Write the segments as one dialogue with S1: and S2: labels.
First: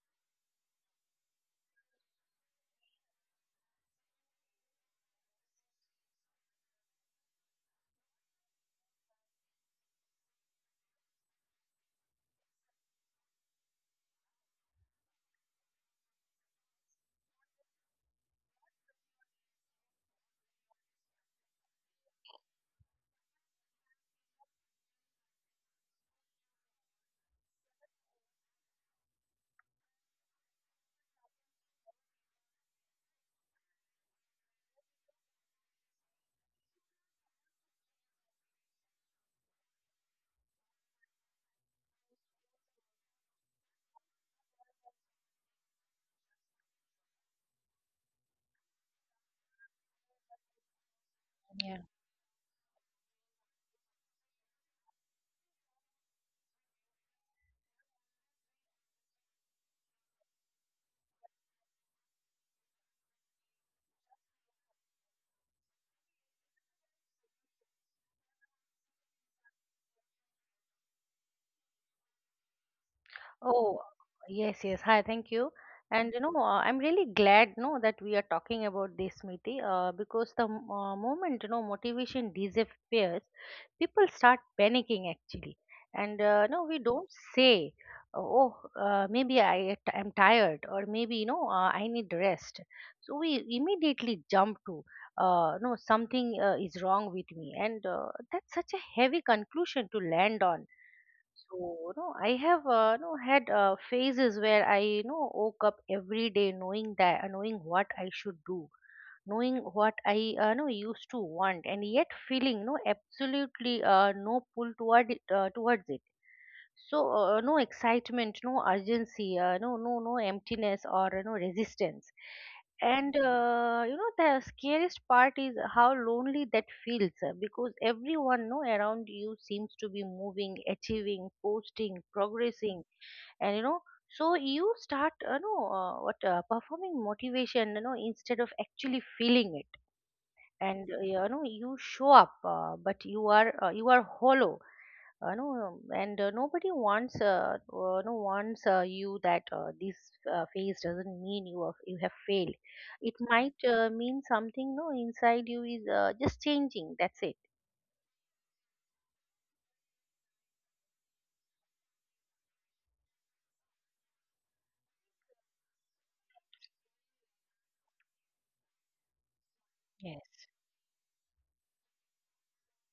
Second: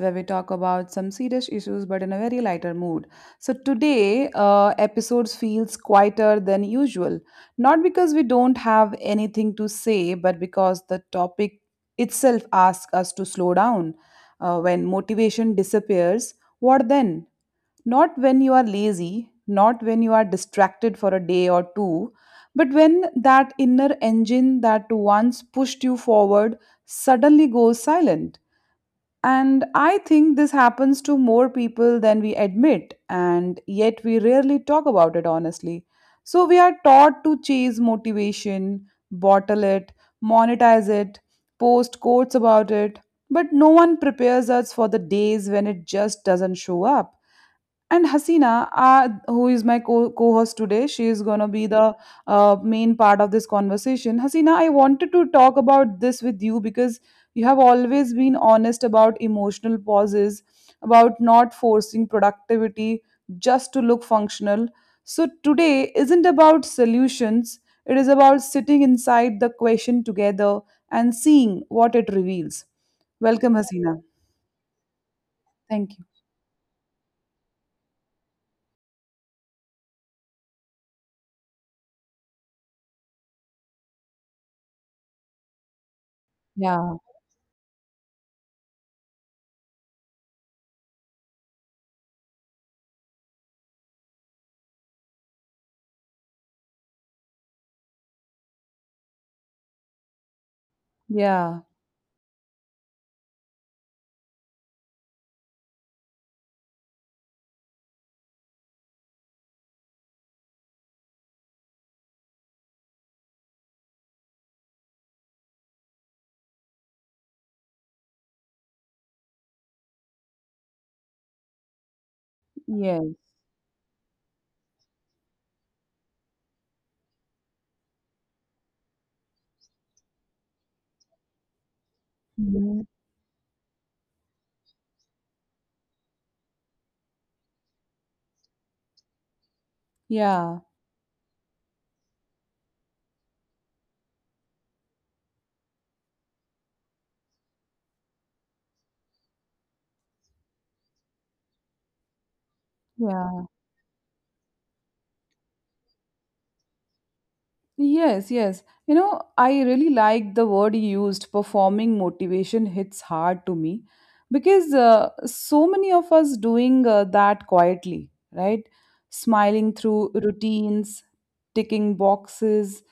S1: where we talk about some serious issues but in a very lighter mood. So, today, episodes feels quieter than usual. Not because we don't have anything to say, but because the topic itself asks us to slow down. When motivation disappears, what then? Not when you are lazy, not when you are distracted for a day or two, but when that inner engine that once pushed you forward suddenly goes silent. And I think this happens to more people than we admit, and yet we rarely talk about it honestly. So we are taught to chase motivation, bottle it, monetize it, post quotes about it, but no one prepares us for the days when it just doesn't show up. And Hasina, who is my co host today, she is going to be
S2: Yeah.
S1: the main part of this conversation. Hasina, I wanted to talk about this with you because you have always been honest about emotional pauses, about not forcing productivity just to look functional. So today isn't about solutions, it is about sitting inside the question together and seeing what it reveals. Welcome,
S2: Oh,
S1: Hasina.
S2: yes, yes. Hi, thank you.
S1: Thank you.
S2: And I'm really glad, no, that we are talking about this, Smriti, because the moment motivation disappears, people start panicking actually. And no, we
S1: Yeah,
S2: don't say, oh, maybe I am tired, or maybe I need rest. So we immediately jump to, no, something is wrong with me, and that's such a heavy conclusion to land on.
S1: yeah,
S2: So, no, I have no had phases where I woke up every day knowing that knowing what I should do, knowing what I know used to want, and yet feeling no absolutely no pull towards it. So no excitement, no urgency, no, no, no emptiness or no resistance.
S1: yes.
S2: And the scariest part is how lonely that feels, because everyone know around you seems to be moving, achieving, posting, progressing. And so you start, you know what performing motivation instead of actually feeling it.
S1: Yeah,
S2: And you show up, but you are hollow. Uh, no, and uh, nobody wants, no wants you. That This phase doesn't mean you have failed. It
S1: yeah.
S2: might mean something. No, inside you is just changing. That's it.
S1: Yes, yes. You know, I really like the word you used, performing motivation hits hard to me because so many of us doing that quietly, right? Smiling through
S2: Yes.
S1: routines, ticking boxes,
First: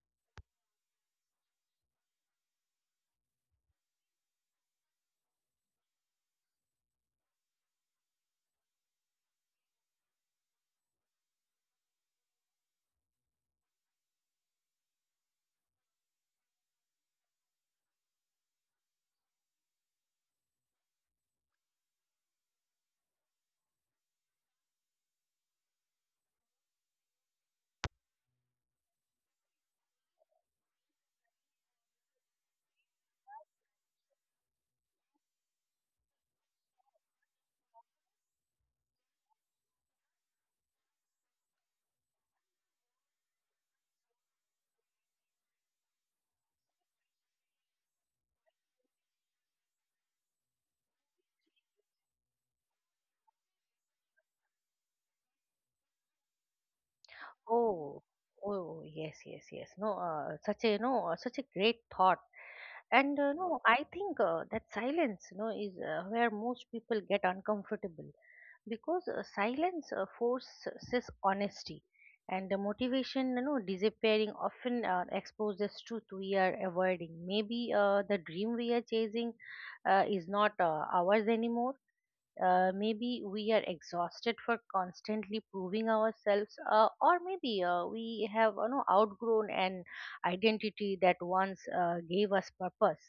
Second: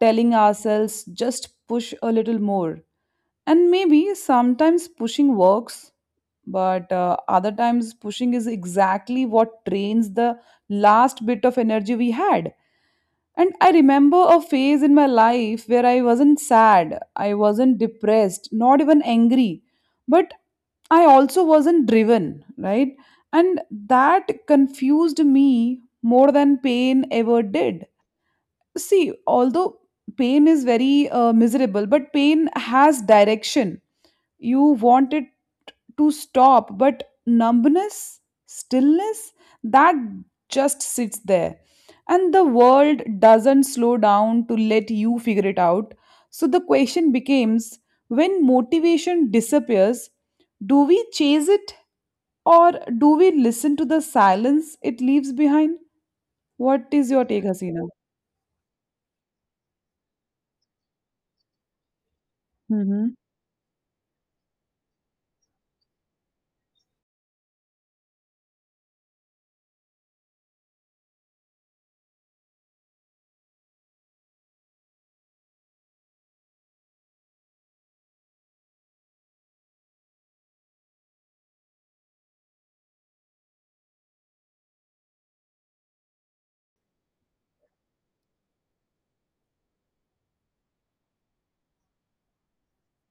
S1: telling ourselves just push a little more. And maybe sometimes pushing works, but other times pushing is exactly what drains the last bit of energy we had. And I remember a phase in my life where I wasn't sad, I wasn't depressed, not even angry, but I also wasn't driven, right? And that confused me more than pain ever did. See, although pain is very miserable, but pain has direction. You want it to stop, but numbness, stillness, that just sits there. And the world doesn't slow down to let you figure it out. So the question becomes, when motivation disappears, do we chase it or do we listen to the silence it leaves behind? What is your take, Hasina?
S2: Oh, oh, yes, yes, yes. No, such a great thought.
S1: Mm-hmm.
S2: And no, I think that silence, is where most people get uncomfortable, because silence forces honesty. And the motivation disappearing often exposes truth we are avoiding. Maybe the dream we are chasing is not ours anymore. Maybe we are exhausted for constantly proving ourselves, or maybe we have outgrown an identity that once gave us purpose.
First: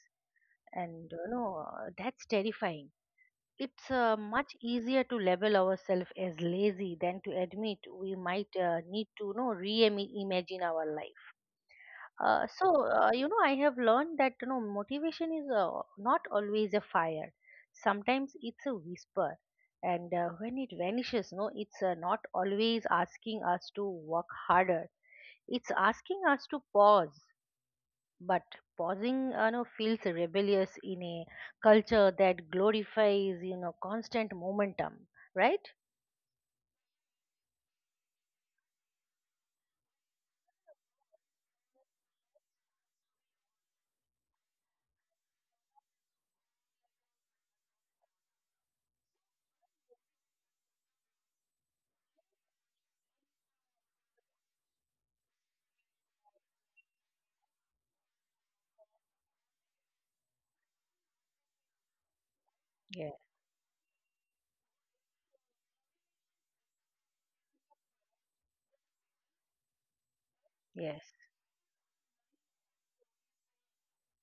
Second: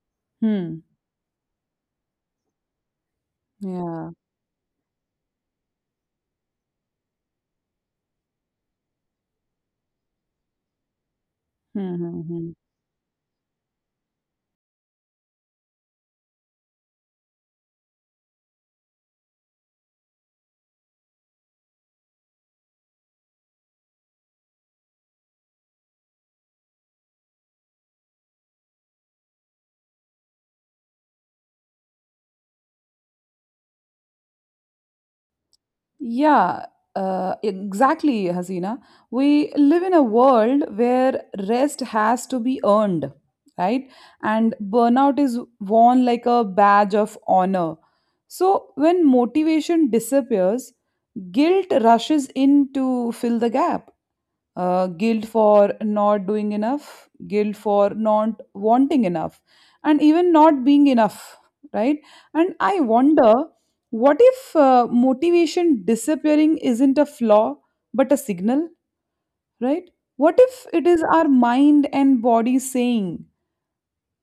S1: Hmm.
S2: And that's terrifying. It's
S1: Yeah.
S2: much easier to label ourselves as lazy than to admit we might need to reimagine our life. Uh,
S1: Mm-hmm.
S2: so uh, you know, I have learned that motivation is not always a fire. Sometimes it's a whisper, and when it vanishes, no, it's not always asking us to work harder. It's asking us to pause. But pausing, feels rebellious in a culture that glorifies, constant momentum, right?
S1: Yeah, exactly, Hasina. We live in a world where rest has to be earned, right? And burnout is worn like a badge of honor. So when motivation disappears, guilt rushes in to fill the gap, guilt for not doing enough, guilt for not wanting enough, and even not being enough, right? And I
S2: Yeah.
S1: wonder, what if motivation disappearing isn't a flaw but a signal, right? What if it is
S2: Yes.
S1: our mind and body saying,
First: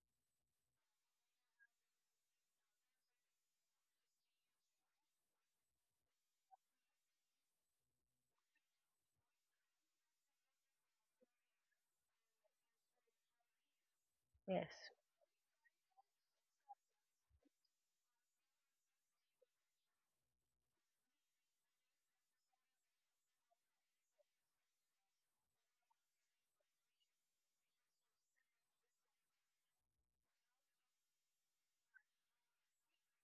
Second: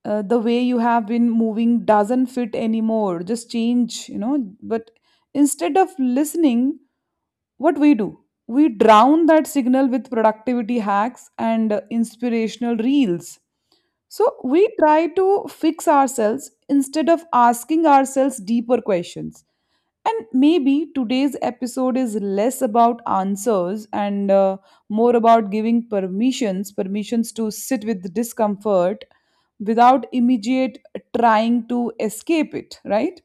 S1: the way you have been moving doesn't fit anymore, just change, you know? But instead of listening, what we do, we drown that signal with productivity hacks and inspirational reels. So we
S2: Yes.
S1: try to fix ourselves instead of asking ourselves deeper questions. And maybe today's episode is less about answers and more about giving permissions to sit with discomfort without immediate trying to escape it, right?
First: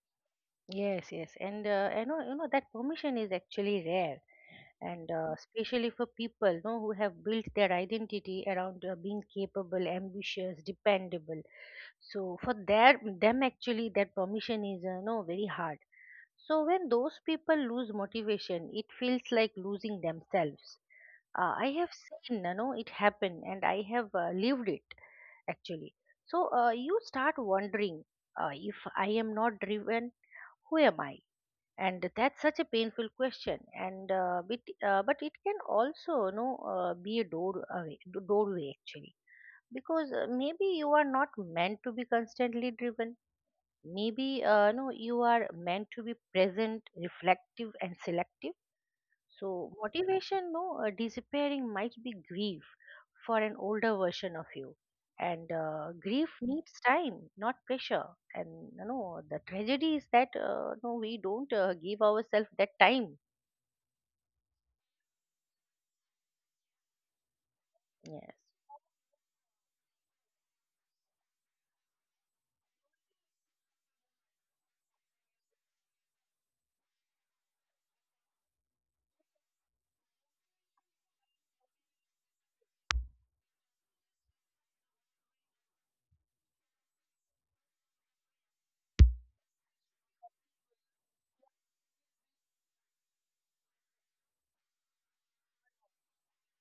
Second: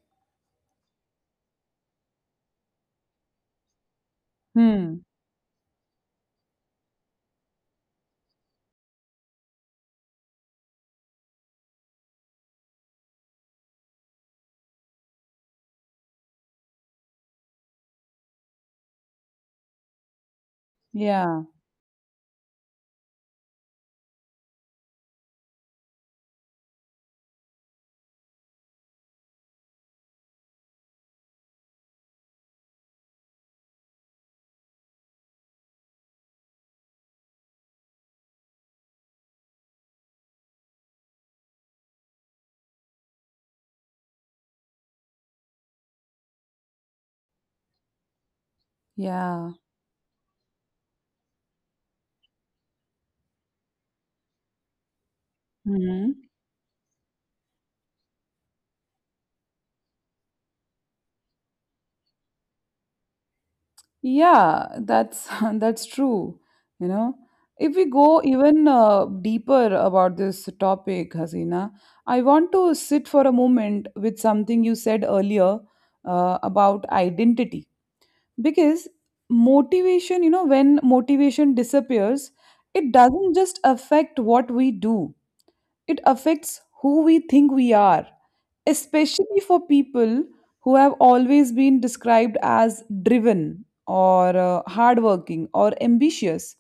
S2: Yes. Yes. And that permission is actually rare,
S1: Hmm.
S2: and especially for people, who have built their identity around being capable, ambitious, dependable. So for their them actually, that permission is, very hard. So when those people lose motivation, it feels like losing themselves.
S1: Yeah.
S2: I have seen, it happen, and I have lived it actually. So you start wondering, if I am not driven, who am I? And that's such a painful question. But it can also, be a doorway actually, because maybe you are not meant to be constantly driven. Maybe no, you are meant to be present, reflective, and selective.
S1: Yeah.
S2: So motivation, no, disappearing might be grief for an older version of you, and
S1: Hmm.
S2: grief needs time, not pressure. And the tragedy is that no, we don't give ourselves that time.
S1: Yeah, that's that's true. You know, if we go
S2: Yes.
S1: even deeper about this topic, Hasina, I want to sit for a moment with something you said earlier about identity. Because motivation, you know, when motivation disappears, it doesn't just affect what we do, it affects who we think we are, especially for people who have always been described as driven or hardworking or ambitious.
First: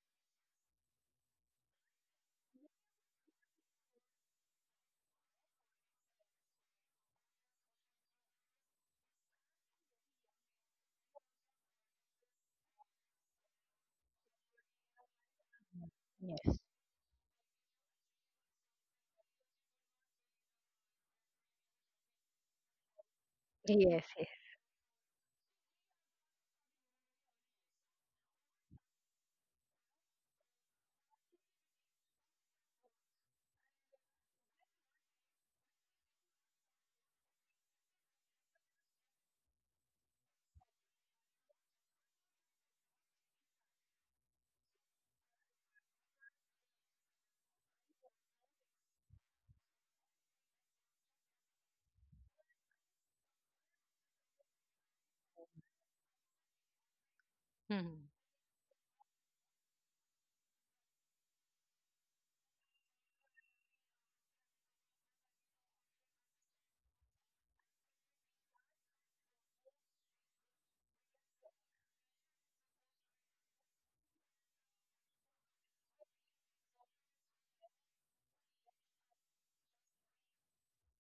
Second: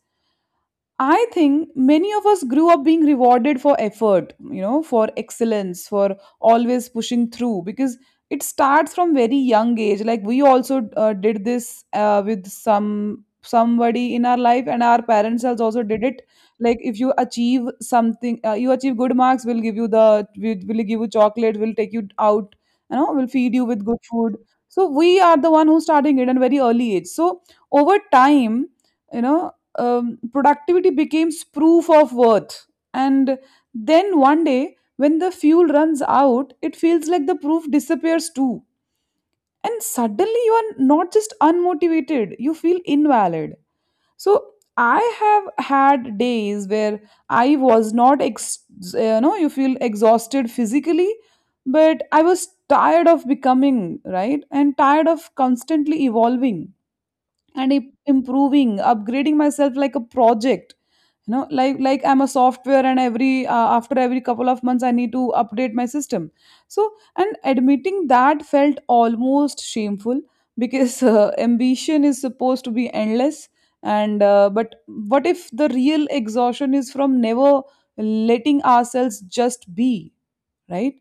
S1: I think many of us grew up being rewarded for effort, you know, for excellence, for always pushing through because it starts from very young age. Like we also did this with somebody in our life, and our parents has also did it.
S2: Yes.
S1: Like if you achieve something, you achieve good marks, we will give you chocolate, we'll take you out, you know, we'll feed you with good
S2: Yes. Yes.
S1: food. So we are the one who's starting it at very early age. So over time, you know, productivity becomes proof of worth. And then one day, when the fuel runs out, it feels like the proof disappears too. And suddenly, you are not just unmotivated, you feel invalid. So, I have had days where I was not, ex- you know, you feel exhausted physically, but I was tired of becoming, right? And tired of constantly evolving and im-
S2: Hmm.
S1: improving upgrading myself like a project, you know, like I'm a software and every after every couple of months I need to update my system. So, and admitting that felt almost shameful because ambition is supposed to be endless. And but what if the real exhaustion is from never letting ourselves just be, right?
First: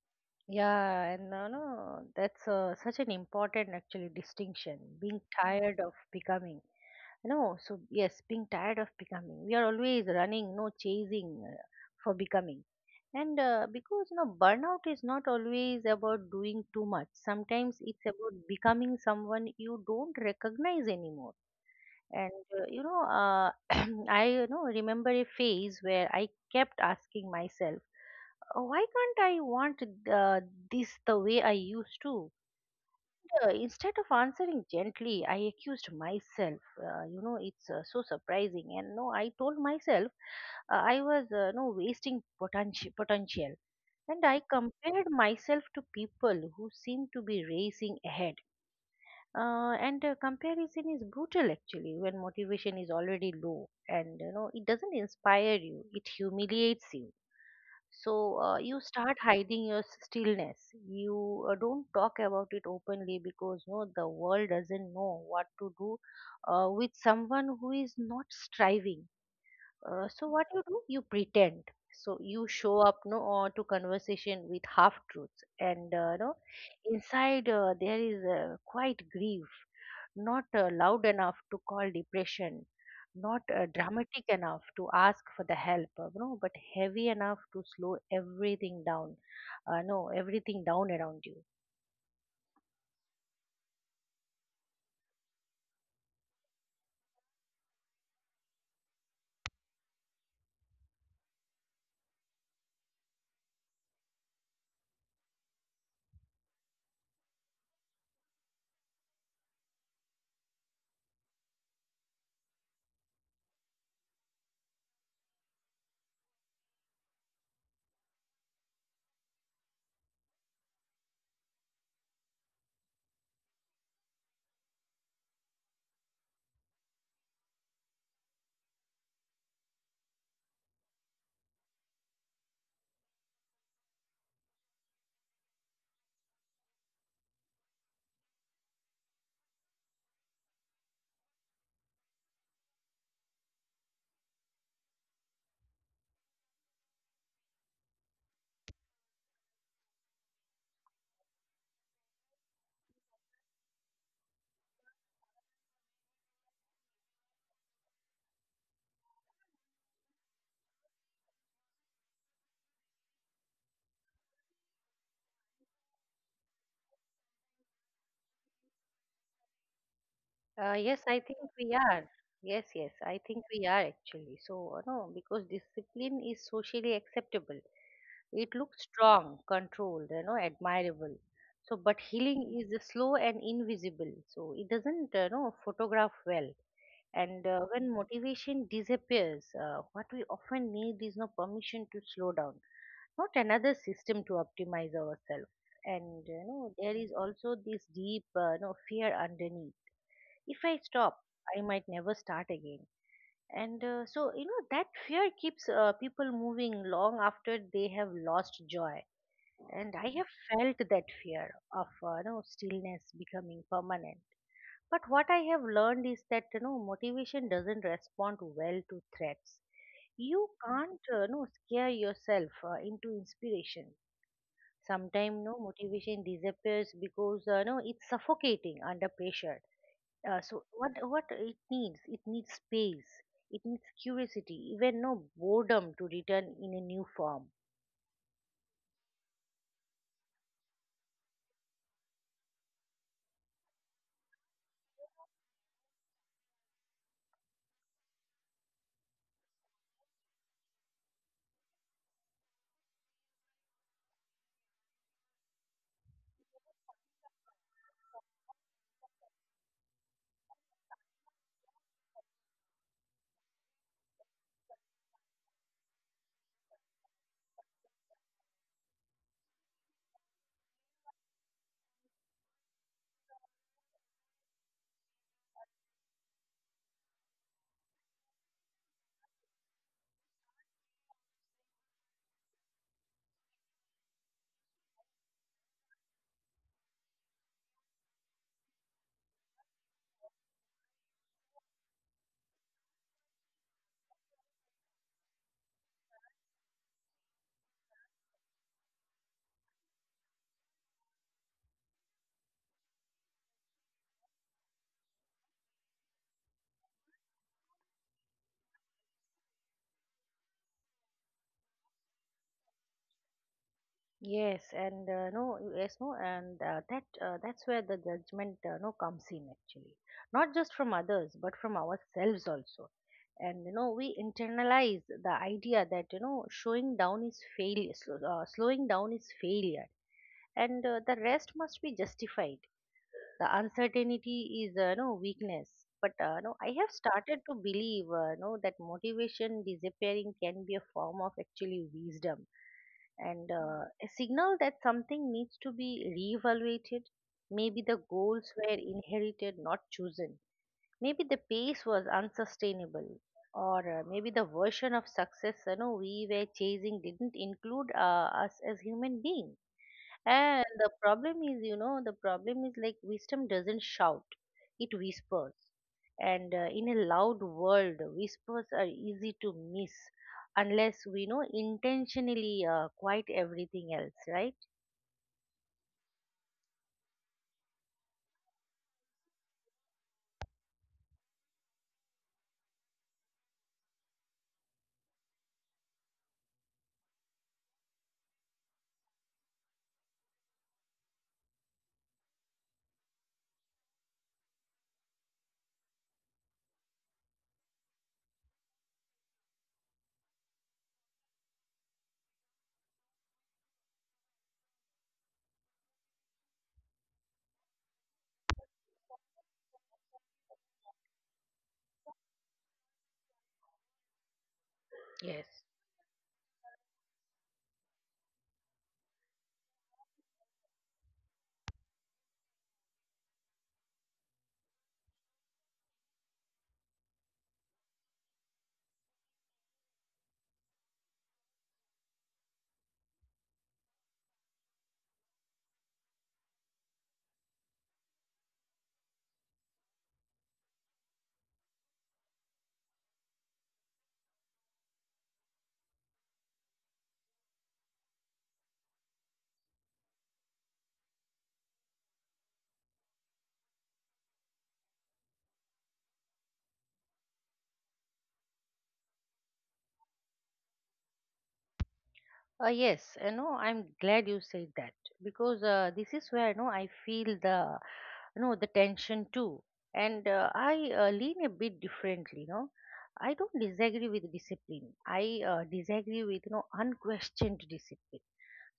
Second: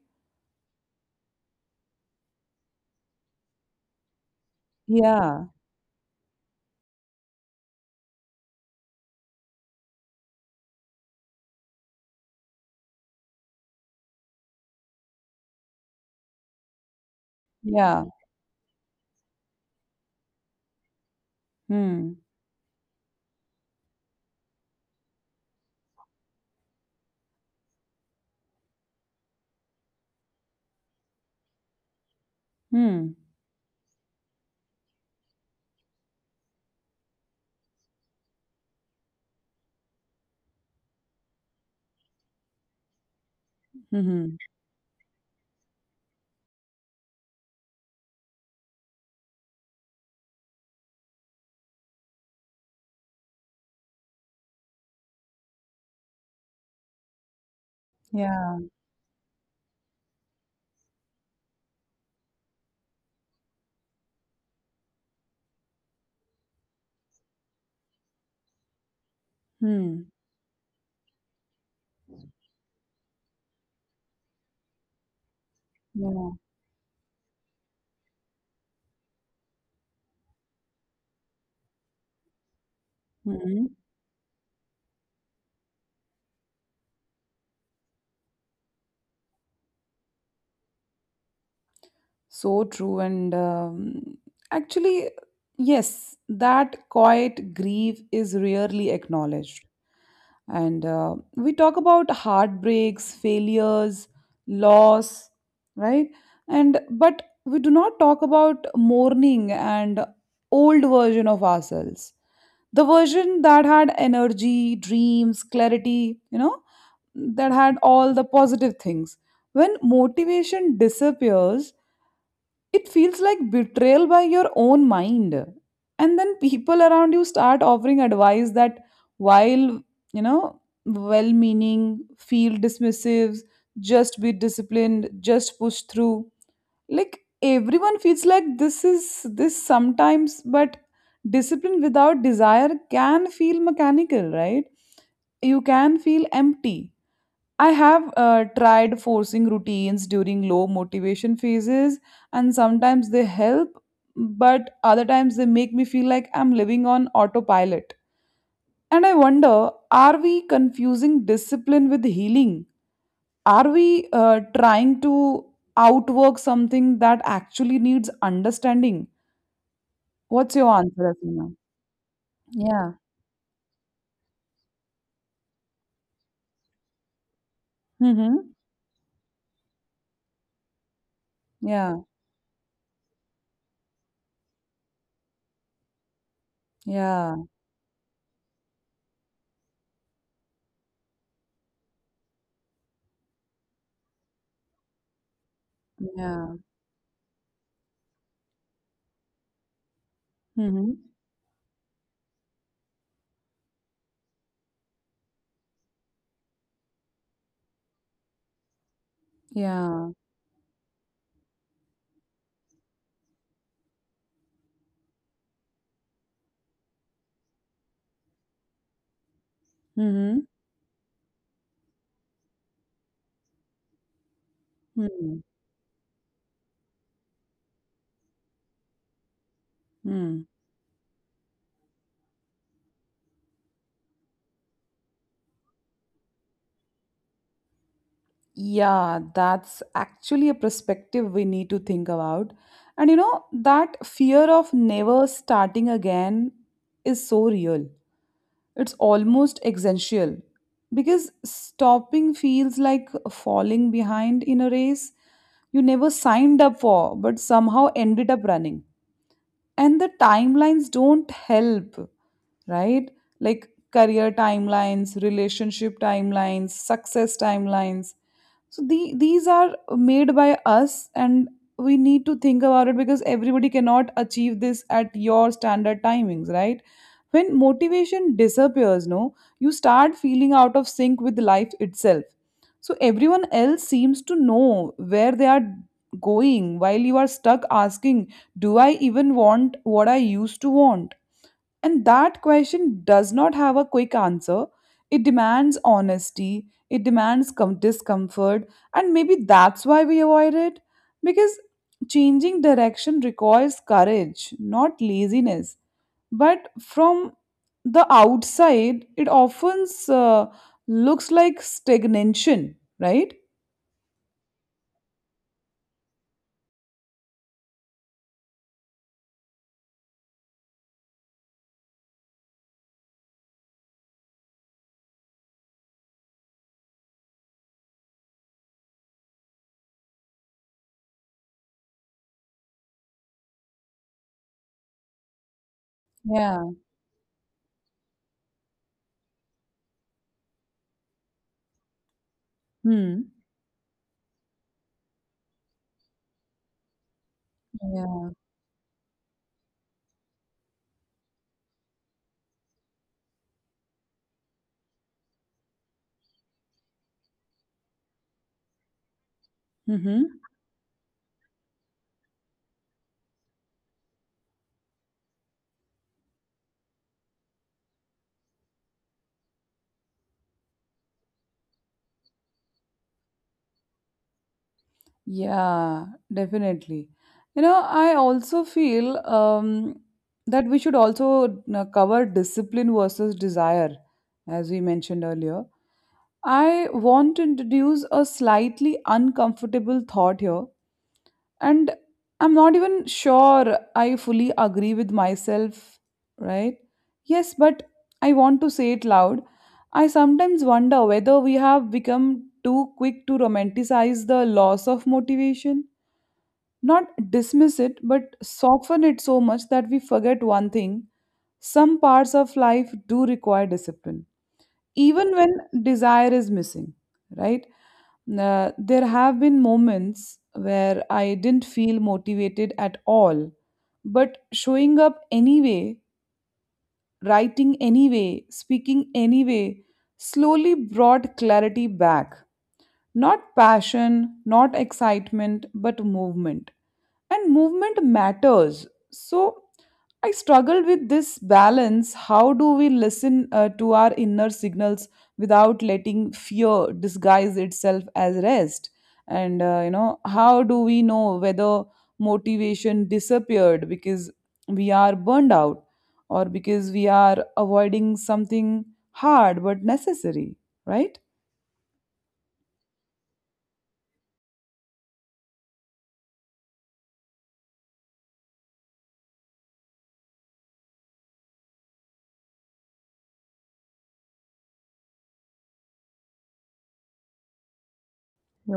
S2: Yeah, and no, no, that's such an important actually distinction. Being
S1: Yeah.
S2: tired of becoming. Being tired of becoming, we are always running, no, chasing, for becoming. And because burnout is not always about doing too much. Sometimes
S1: Yeah.
S2: it's about becoming someone you don't recognize anymore.
S1: Hmm.
S2: And I remember a phase where I kept asking myself, Why can't I want, uh, this the way I used to?"
S1: Hmm.
S2: Instead of answering gently, I accused myself. It's so surprising. And no, I told myself I was, no, wasting potential, And
S1: Hmm.
S2: I compared myself to people who seemed to be racing ahead. And comparison is brutal actually when motivation is already low, and it doesn't inspire you, it humiliates you. So
S1: Yeah.
S2: you start hiding your stillness. You don't talk about it openly because no the world doesn't know what to do with someone who is not striving. uh,
S1: Hmm.
S2: so what you do? You pretend. So you show up, no, or to conversation with half truths, and
S1: Yeah.
S2: no, inside there is quite grief, not loud enough to call depression, not
S1: Hmm.
S2: dramatic enough to ask for the help, no, but heavy enough to slow everything down, no, everything down around you.
S1: So true. And actually, yes, that quiet grief is rarely acknowledged. And we talk about heartbreaks, failures, loss, right? And but we do not talk about mourning and old version of ourselves. The version that had energy, dreams, clarity, you know, that had all the positive things. When motivation disappears, it feels like betrayal by your own mind. And then people around you start offering advice that, while, you know, well meaning, feel dismissive, just be disciplined, just push through. Like everyone feels like this is this sometimes, but discipline without desire can feel mechanical, right? You can feel empty. I have tried forcing routines during low motivation phases, and sometimes they help, but other times they make me feel like I'm living on autopilot. And I wonder, are we confusing discipline with healing? Are we trying to outwork something that actually needs understanding? What's your
S2: Yes,
S1: answer,
S2: I think
S1: Asina?
S2: we are. Yes, yes,
S1: Yeah.
S2: I think we are actually. So, no, because discipline is socially acceptable. It
S1: Mm-hmm.
S2: looks strong, controlled, admirable. So, but
S1: Yeah.
S2: healing is slow and invisible. So it doesn't, photograph well.
S1: Yeah.
S2: And when motivation disappears, what we often need is no permission to slow down, not another system to optimize ourselves. And
S1: Yeah.
S2: there is also this deep, fear underneath. If I
S1: Mm-hmm.
S2: stop, I might never start again. And that fear keeps people moving long after they have lost joy. And
S1: Yeah.
S2: I have felt that fear of, stillness becoming permanent. But what I have learned is that motivation doesn't respond well to threats.
S1: Mm-hmm.
S2: You can't scare yourself into inspiration.
S1: Mm-hmm.
S2: Sometimes no motivation disappears because no it's suffocating under pressure. Uh,
S1: Hmm.
S2: so what what it needs? It needs space. It needs curiosity, even no boredom, to return in a new form.
S1: Yeah, that's actually a perspective we need to think about. And you know, that fear of never starting again is so real. It's almost existential because stopping feels like falling behind in a race you never signed up for but somehow ended up running. And the timelines don't help, right? Like career timelines, relationship timelines, success timelines, so these are made by us, and we need to think about it because everybody cannot achieve this at your standard timings, right? When motivation disappears, no, you start feeling out of sync with life itself. So everyone else seems to know where they are going while you are stuck asking, do I even want what I used to want? And that question does not have a quick answer. It demands honesty, it demands discomfort, and maybe that's why we avoid it. Because changing direction requires courage, not laziness. But from the outside, it often looks like stagnation, right?
S2: Yes, and no, yes, no, and that that's where the judgment no comes in actually, not just from others, but from ourselves also. And we internalize the idea that showing down is failure, slowing down is failure, and the rest must be justified, the uncertainty is no weakness. But no,
S1: Yeah.
S2: I have started to believe no, that motivation disappearing can be a form of actually wisdom,
S1: Hmm.
S2: and a signal that something needs to be reevaluated. Maybe the
S1: Yeah.
S2: goals were inherited, not chosen. Maybe the pace was unsustainable, or maybe the version of success we were chasing didn't include us as human beings.
S1: Mm-hmm.
S2: And the problem is, the problem is, like, wisdom doesn't shout, it whispers. And in a loud world, whispers are easy to miss unless we know intentionally quiet everything else, right?
S1: Yeah, definitely. You know, I also feel that we should also cover discipline versus desire, as we mentioned earlier. I want to introduce a slightly uncomfortable thought here, and I'm not even sure I fully agree with myself, right? Yes, but I want to say it loud. I sometimes wonder whether we have become too quick to romanticize the loss of motivation, not dismiss it but soften it so much that we forget one thing: some parts of life do require discipline even when
S2: Yes.
S1: desire is missing, right? There have been moments where I didn't feel motivated at all, but showing up anyway, writing anyway, speaking anyway, slowly brought clarity back. Not passion, not excitement, but movement. And movement matters. So I struggle with this balance. How do we listen to our inner signals without letting fear disguise itself as rest? And, how do we know whether motivation disappeared because we are burned out or because we are avoiding something hard but necessary, right?
S2: Yes, I'm glad you said that, because this is where I feel the, the tension too. And I lean a bit differently, I don't disagree with discipline, I disagree with unquestioned discipline.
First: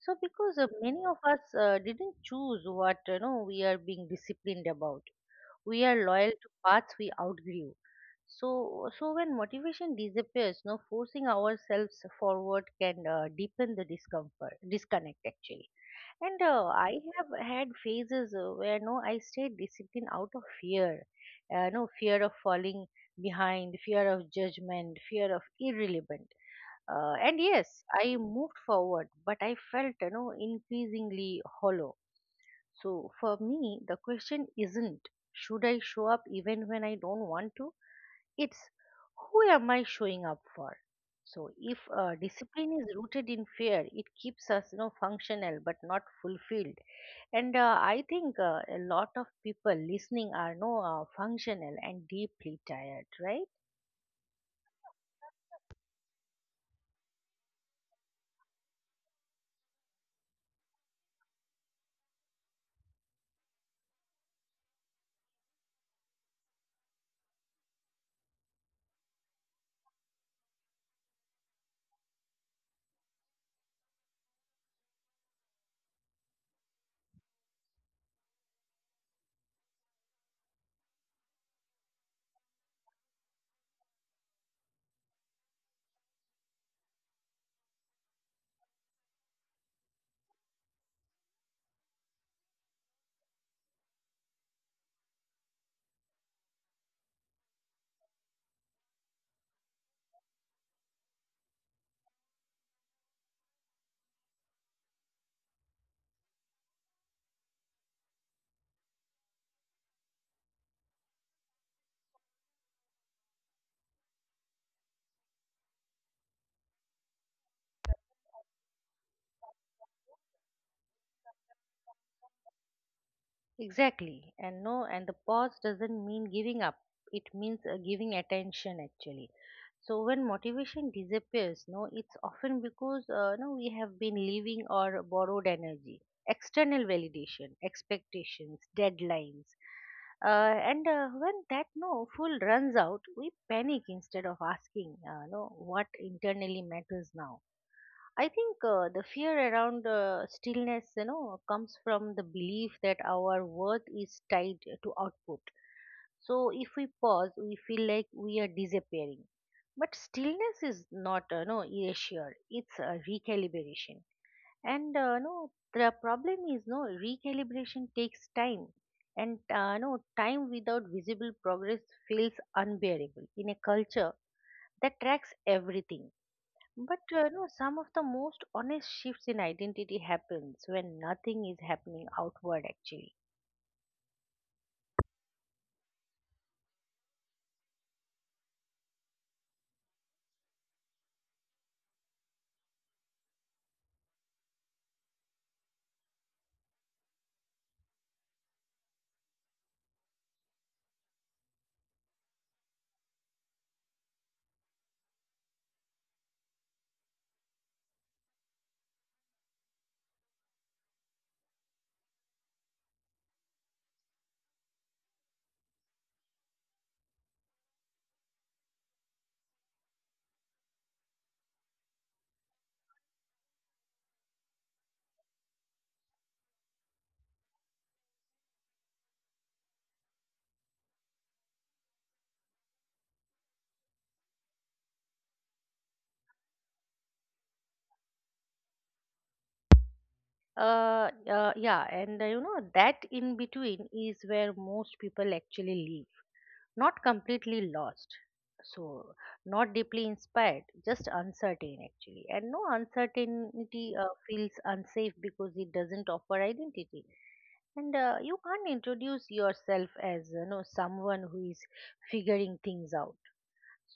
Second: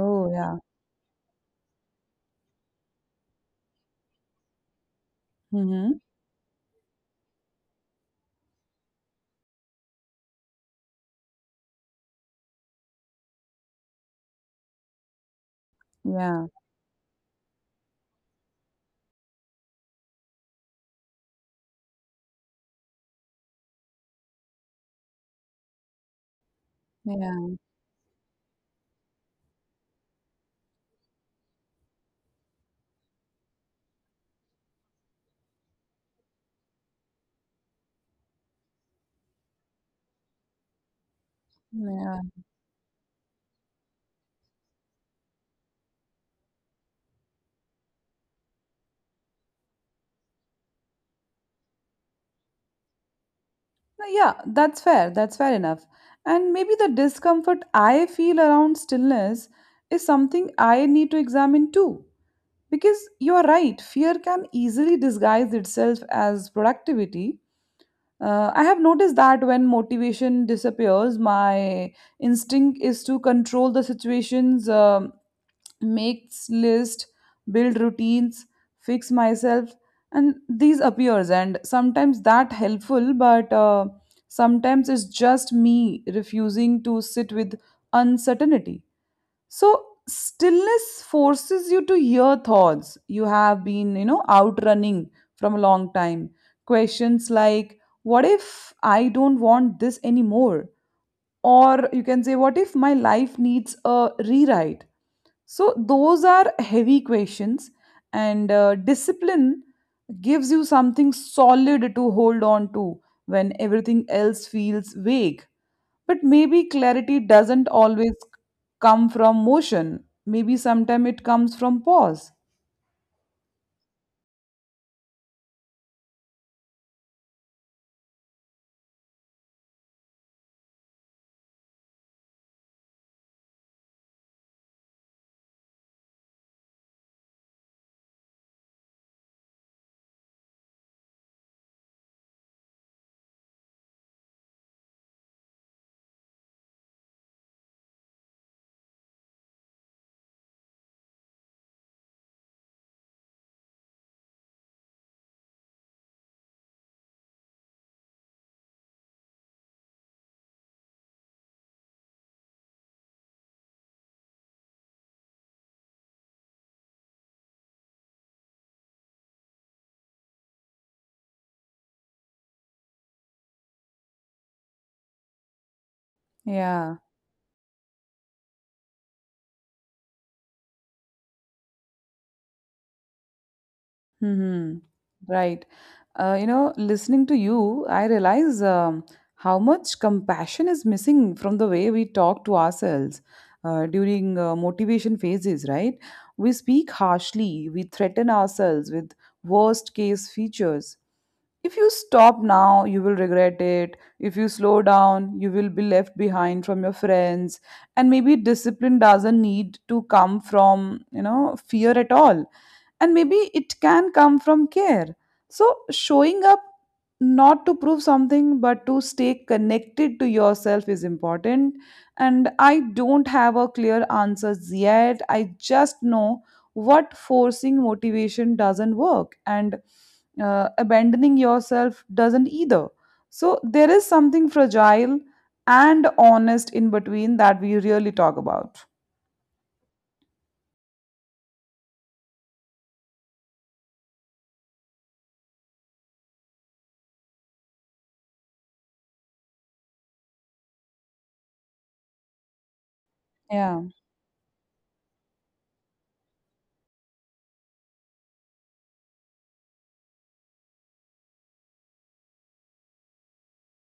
S2: So because
S1: yeah.
S2: many of us didn't choose what we are being disciplined about. We
S1: Mhm.
S2: are loyal to paths we outgrew. So so when motivation disappears, no, forcing ourselves forward can deepen the discomfort, disconnect actually.
S1: Yeah,
S2: And I have had phases where no, I stayed disciplined out of fear. No, fear of falling behind, fear of judgment, fear of irrelevant. And
S1: yeah,
S2: yes, I moved forward, but I felt, increasingly hollow. So for me, the question isn't, should I show up even when I don't want to? It's, who am I showing up for? So if
S1: yeah.
S2: discipline is rooted in fear, it keeps us, functional but not fulfilled. And I think a lot of people listening are no functional and deeply tired, right?
S1: No, yeah, that's fair. That's fair enough. And maybe the discomfort I feel around stillness is something I need to examine too. Because you're right, fear can easily disguise itself as productivity. I have noticed that when motivation disappears, my instinct is to control the situations, makes list, build routines, fix myself, and these appears, and sometimes that helpful, but sometimes it's just me refusing to sit with uncertainty. So stillness forces you to hear thoughts you have been, you know, outrunning from a long time. Questions like, what if I don't want this anymore? Or you can say, what if my life needs a rewrite? So, those are heavy questions, and discipline gives you something solid to hold on to when everything else feels vague. But maybe clarity doesn't always come from motion, maybe sometimes it comes from pause.
S2: Exactly. And no, and the pause doesn't mean giving up. It means giving attention actually. So when motivation disappears, no, it's often because no, we have been living or borrowed energy, external validation, expectations, deadlines. And when that no fuel runs out, we panic instead of asking, no, what internally matters now. I think the fear around stillness, comes from the belief that our worth is tied to output. So if we pause, we feel like we are disappearing. But stillness is not, no, erasure. It's a recalibration. And no, the problem is no recalibration takes time, and no time without visible progress feels unbearable in a culture that tracks everything.
S1: Yeah.
S2: But no, some of the most honest shifts in identity happens when nothing is happening outward actually.
S1: Mm-hmm. Right. Listening to you, I realize, how much compassion is missing from the way we talk to ourselves during motivation phases, right? We speak harshly, we threaten ourselves with worst case features. If you stop now, you will regret it. If you slow down, you will be left behind from your friends. And maybe discipline doesn't need to come from, fear at all. And maybe it can come from care. So showing up not to prove something but to stay connected to yourself is important. And I don't have a clear answers yet. I just know what forcing motivation doesn't work. And abandoning yourself doesn't either. So there is something fragile and honest in between that we really talk about.
S2: Yeah, and that in between is where most people actually live, not completely lost. So, not deeply inspired, just uncertain actually. And no
S1: Yeah.
S2: uncertainty feels unsafe because it doesn't offer identity. And you can't introduce yourself as someone who is figuring things out.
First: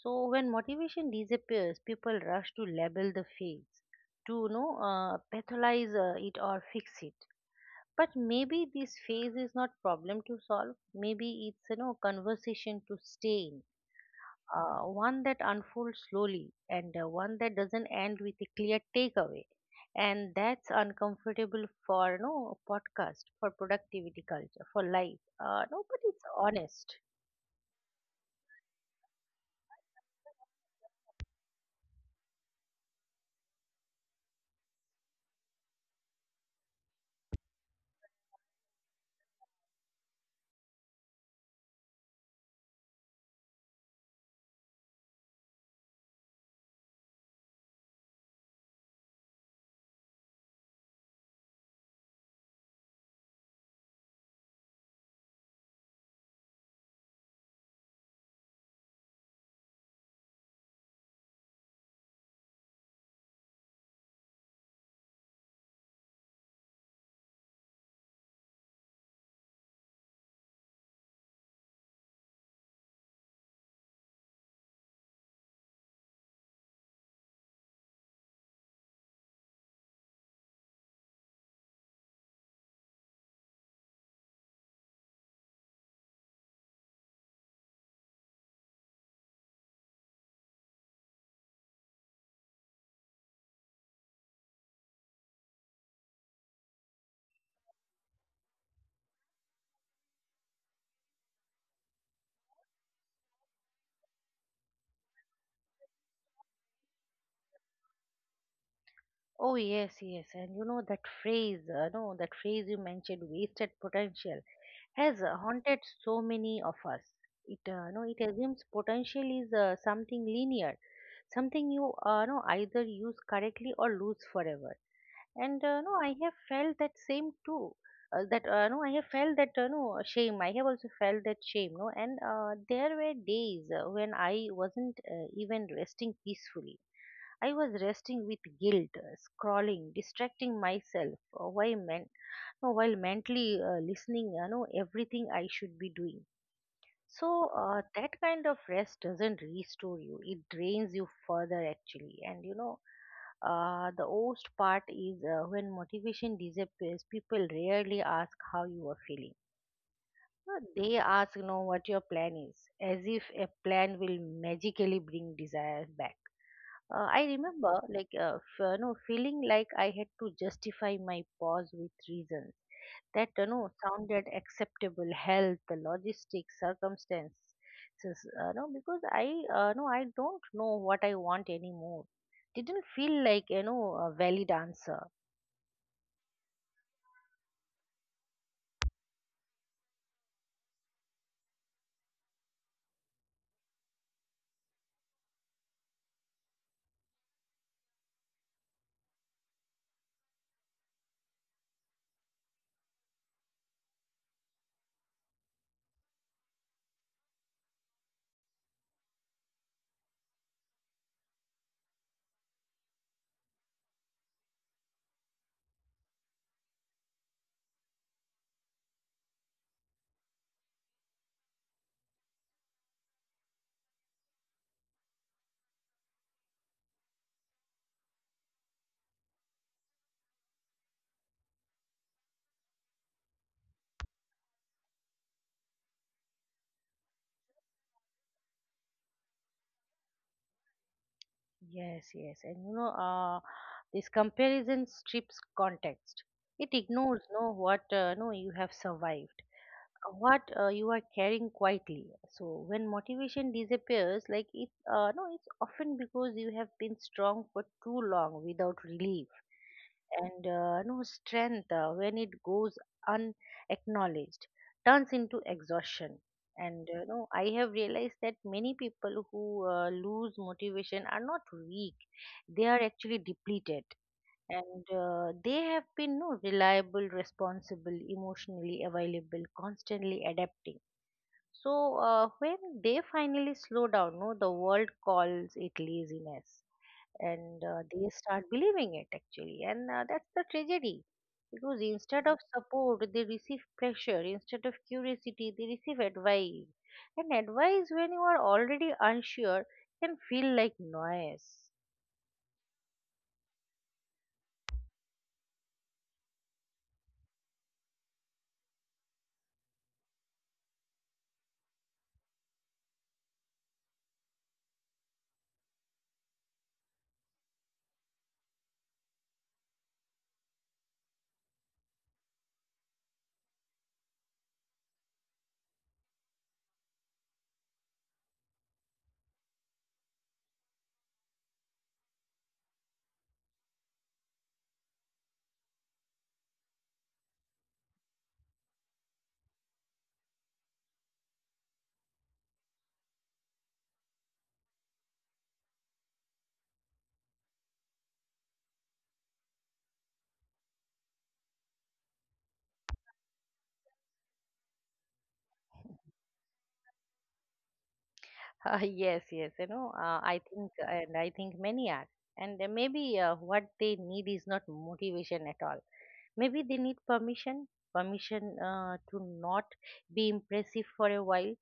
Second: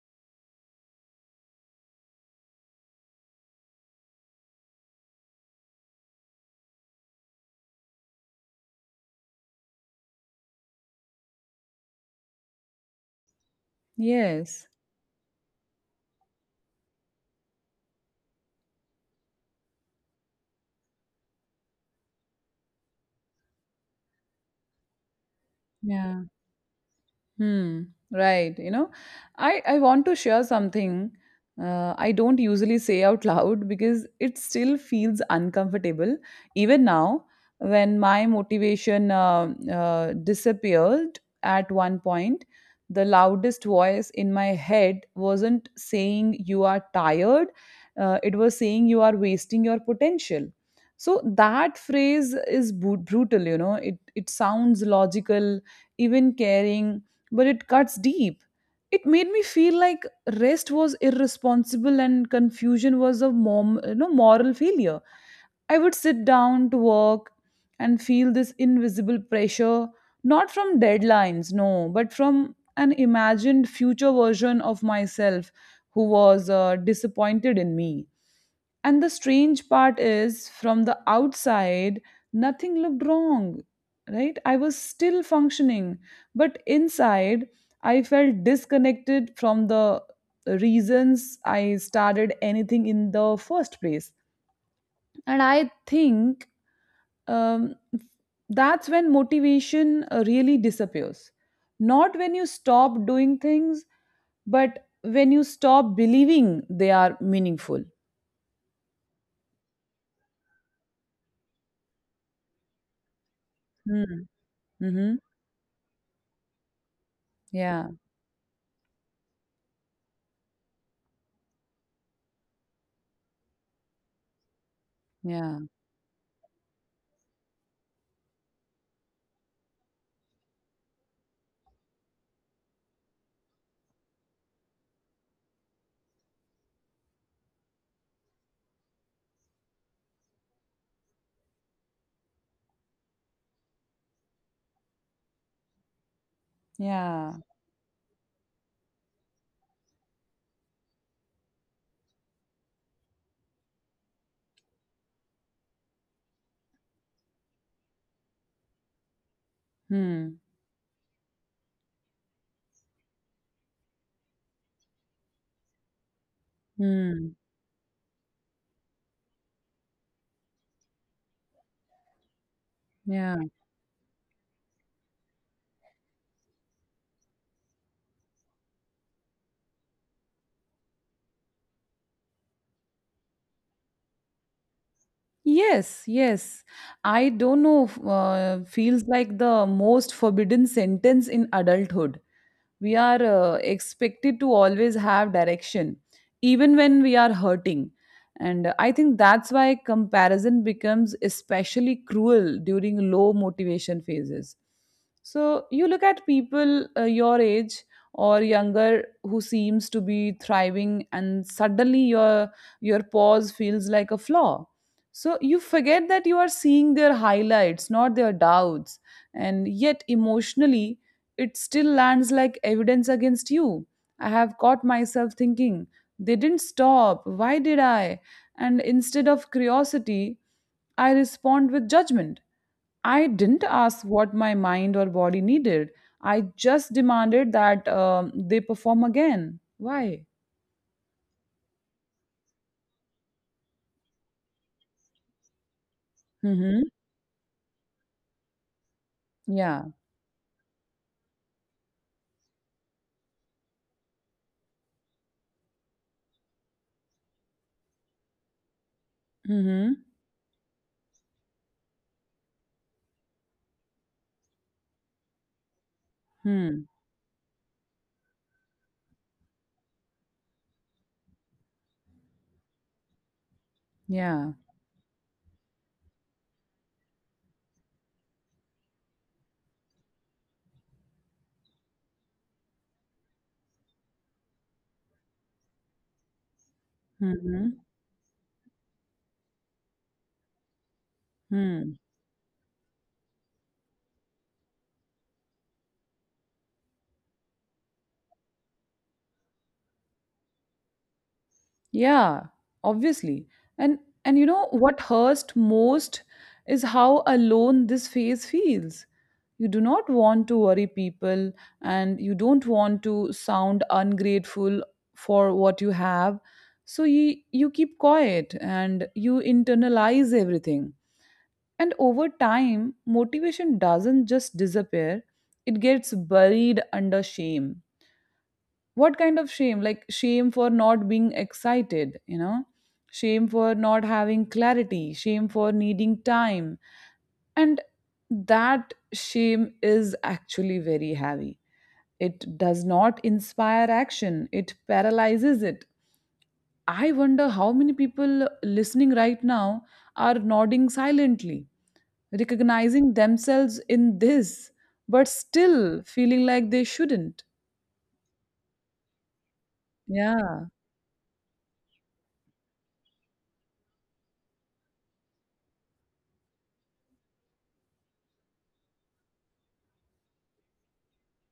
S2: So when motivation disappears, people rush to label the phase, to pathologize it or fix it. But maybe this phase is not problem to solve. Maybe it's conversation to stay in,
S1: Yes.
S2: one that unfolds slowly and one that doesn't end with a clear takeaway. And that's uncomfortable for podcast, for productivity culture, for life. No, but
S1: Yeah.
S2: it's honest.
S1: Hmm. Right. I want to share something. I don't usually say out loud because it still feels uncomfortable even now when my motivation disappeared at one point. The loudest voice in my head wasn't saying you are tired. It was saying you are wasting your potential. So that phrase is brutal. It sounds logical, even caring but it cuts deep. It made me feel like rest was irresponsible and confusion was a moral failure. I would sit down to work and feel this invisible pressure, not from deadlines, no, but from an imagined future version of myself who was disappointed in me. And the strange part is, from the outside, nothing looked wrong, right? I was still functioning. But inside, I felt disconnected from the reasons I started anything in the first place. And I think um, that's when motivation really disappears. Not when you stop doing things, but when you stop believing they are meaningful.
S2: Oh yes, yes, and that phrase, no, that phrase you mentioned, wasted potential,
S1: Mm-hmm.
S2: has haunted so many of us. It,
S1: Yeah,
S2: no, it assumes potential is something linear, something you, no, either use correctly or lose forever.
S1: yeah.
S2: And no, I have felt that same too. That no, I have felt that no shame. I have also felt that shame. No, and There were days when I wasn't even resting peacefully. I was resting with guilt, scrolling, distracting myself uh, while, men- while mentally listening, everything I should be doing.
S1: Yeah.
S2: So that kind of rest doesn't restore you; it drains you further, actually. The worst part is when motivation disappears. People rarely ask how you are feeling.
S1: Hmm.
S2: They ask, what your plan is, as if a plan will magically bring desires back. I
S1: Hmm.
S2: remember, feeling like I had to justify my pause with reasons that,
S1: Yeah.
S2: sounded acceptable, health, the logistics, circumstances, because I don't know what I want anymore. Didn't feel like, a valid answer.
S1: Yes. Yes. I don't know. Feels like the most forbidden sentence in adulthood. We are expected to always have direction even when we are hurting, and I think that's why comparison becomes especially cruel during low motivation phases. So you look at people your age or younger who seems to be thriving, and suddenly your pause feels like a flaw. So you forget that you are seeing their highlights, not their doubts, and yet emotionally it still lands like evidence against you. I have caught myself thinking, they didn't stop, why did I? And instead of curiosity, I respond with judgment. I didn't ask what my mind or body needed. I just demanded that they perform again. Why?
S2: Yes, yes, and this comparison strips context. It
S1: Mm-hmm.
S2: ignores, no, what no you have survived,
S1: Yeah.
S2: what you are carrying quietly. So when motivation disappears, like it, no, it's often because you have been strong for too long without relief,
S1: Mm-hmm.
S2: and no strength when it goes unacknowledged turns into exhaustion. And
S1: Hmm.
S2: no I have realized that many people who lose motivation are not weak, they are actually depleted,
S1: Yeah.
S2: and they have been no reliable, responsible, emotionally available, constantly adapting. So when they finally slow down, no the world calls it laziness, and
S1: Mm-hmm.
S2: they start believing it actually. And that's the tragedy, because
S1: Hmm.
S2: instead of support they receive pressure, instead of curiosity they receive advice. And advice, when you are already unsure, can feel like noise.
S1: Yeah, obviously. And what hurts most is how alone this phase feels. You do not want to worry people, and you don't want to sound ungrateful for what you have. So you keep quiet and you internalize everything. And over time, motivation doesn't just disappear. It gets buried under shame. What kind of shame? Like shame for not being excited, shame for not having clarity, shame for needing time, and that shame is actually very heavy. It does not inspire action, it paralyzes it. I wonder how many people listening right now are nodding silently, recognizing themselves in this, but still feeling like they shouldn't.
S2: Yes, yes, I think,
S1: Yeah.
S2: many are. And maybe what they need is not motivation at all. Maybe they need permission. Permission to not be impressive for a while,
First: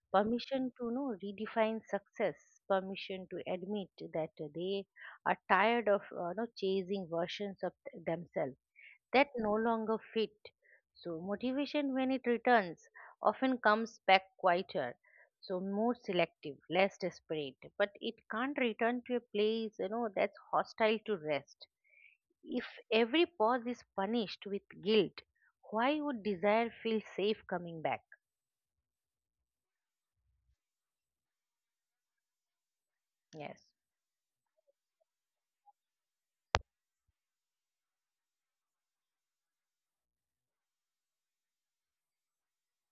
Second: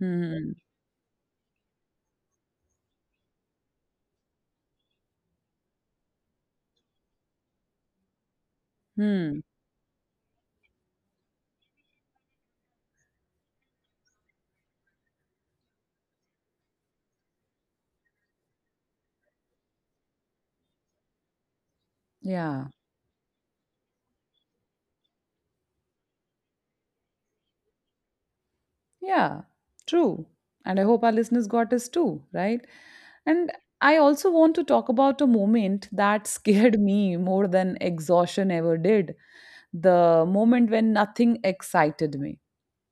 S1: Hmm.
S2: permission to redefine success, permission to admit that they are tired of chasing versions of themselves that
S1: Hmm.
S2: no longer fit. So motivation, when it returns, often comes back quieter, so more selective, less desperate, but it can't return to a place that's hostile to rest.
S1: Yeah.
S2: If every pause is punished with guilt, why would desire feel safe coming back?
S1: Yeah, true. And I hope our listeners got us too, right? And
S2: Yes.
S1: I also want to talk about a moment that scared me more than exhaustion ever did, the moment when nothing excited me.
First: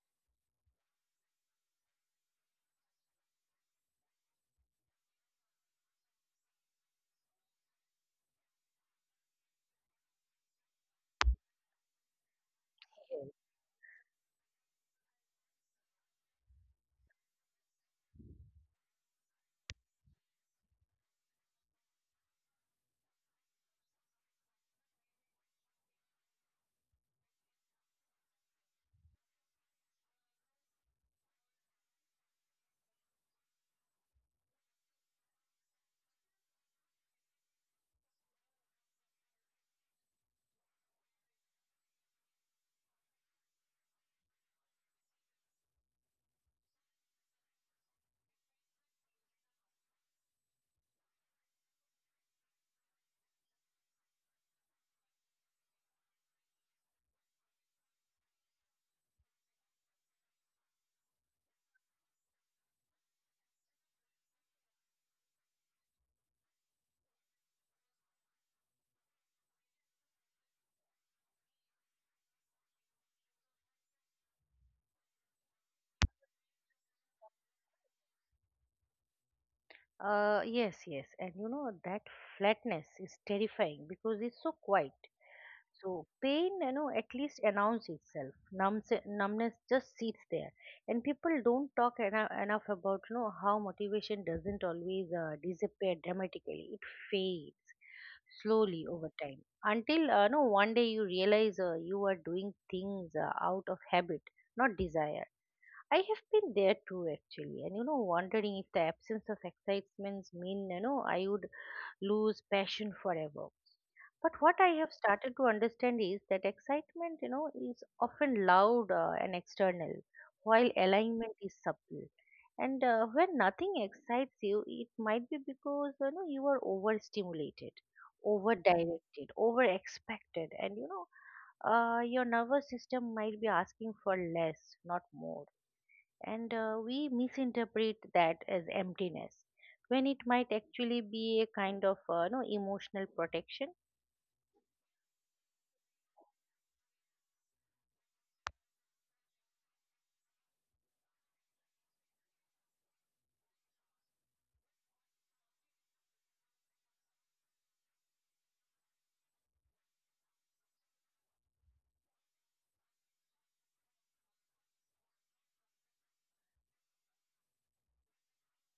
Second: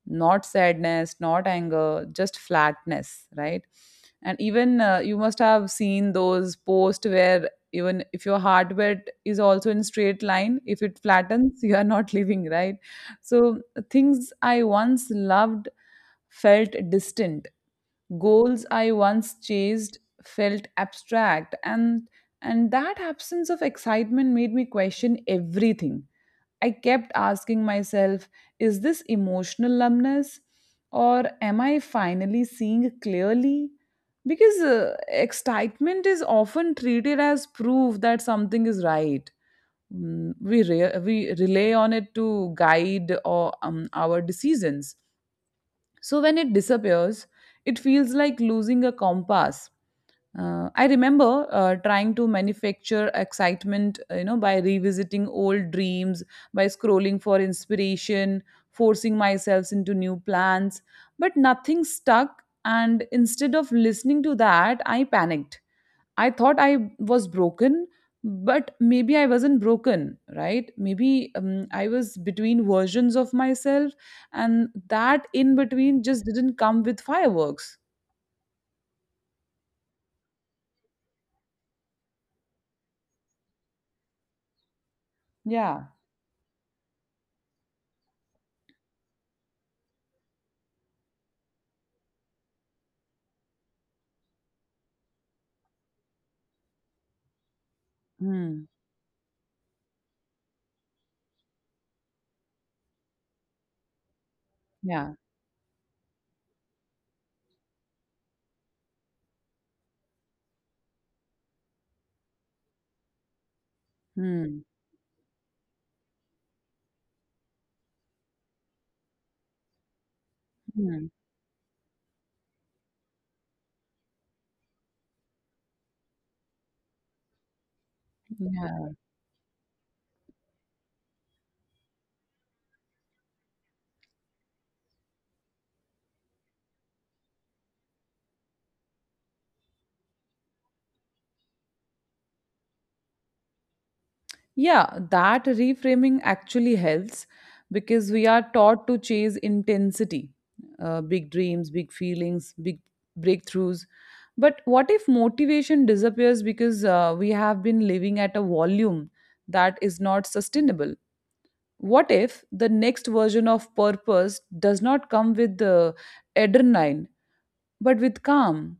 S1: Not sadness, not anger, just flatness, right? And even you must have seen those posts where even if your heartbeat is also in straight line, if it flattens you are not living, right? So things I once loved felt distant, goals I once chased felt abstract, and that absence of excitement made me question everything. I kept asking myself, is this emotional numbness or am I finally seeing clearly? Because excitement is often treated as proof that something is right. We rely on it to guide our decisions. So when it disappears, it feels like losing a compass. I remember trying to manufacture excitement, by revisiting old dreams, by scrolling for inspiration, forcing myself into new plans, but nothing stuck. And instead of listening to that, I panicked. I thought I was broken, but maybe I wasn't broken, right? Maybe I was between versions of myself, and that in between just didn't come with fireworks.
S2: Yes, yes, and that flatness is terrifying because it's so quiet.
S1: Yeah.
S2: So pain, at least announce itself. Numbness just sits there, and people don't enough about how motivation doesn't always disappear dramatically. It fades
S1: Hmm.
S2: slowly over time until no one day you realize you are doing things out of habit, not
S1: Yeah.
S2: desire. I have been there too, actually, and wondering if the absence of excitements mean I would lose passion forever. But what
S1: Hmm.
S2: I have started to understand is that excitement, is often loud and external, while
S1: Mm,
S2: alignment is subtle. And when nothing excites you, it might be because you are overstimulated,
S1: yeah.
S2: over-directed, over-expected, and your nervous system might be asking for less, not more. And we misinterpret that as emptiness when it might actually be a kind of no emotional protection.
S1: Yeah, that reframing actually helps because we are taught to chase intensity, big dreams, big feelings, big breakthroughs. But what if motivation disappears because we have been living at a volume that is not sustainable? What if the next version of purpose does not come with the adrenaline but with calm?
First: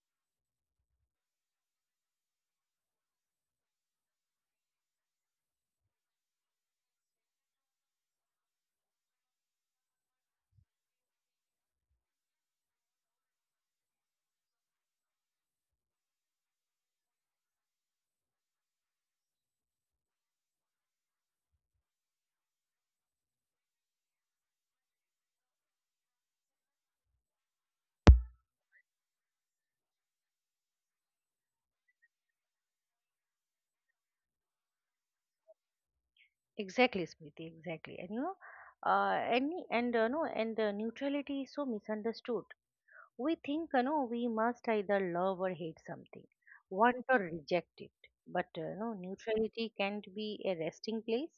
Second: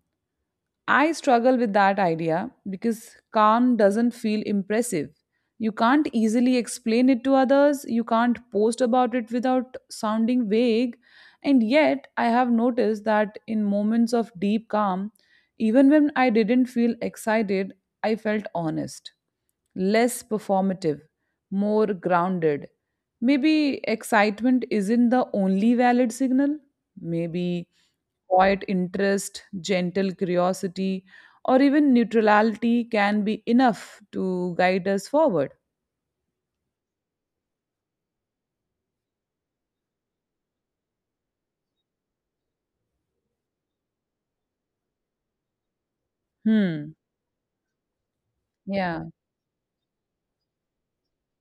S1: I struggle with that idea because calm doesn't feel impressive. You can't easily explain it to others, you can't post about it without sounding vague, and yet I have noticed that in moments of deep calm, even when I didn't feel excited, I felt honest, less performative, more grounded. Maybe excitement isn't the only valid signal. Maybe quiet interest, gentle curiosity, or even neutrality can be enough to guide us forward.
S2: Exactly, Smriti, exactly. And you know, any and no, and neutrality is so misunderstood. We think, we must either love or hate something,
S1: Hmm.
S2: want or reject it. But
S1: Yeah.
S2: neutrality can't be a resting place.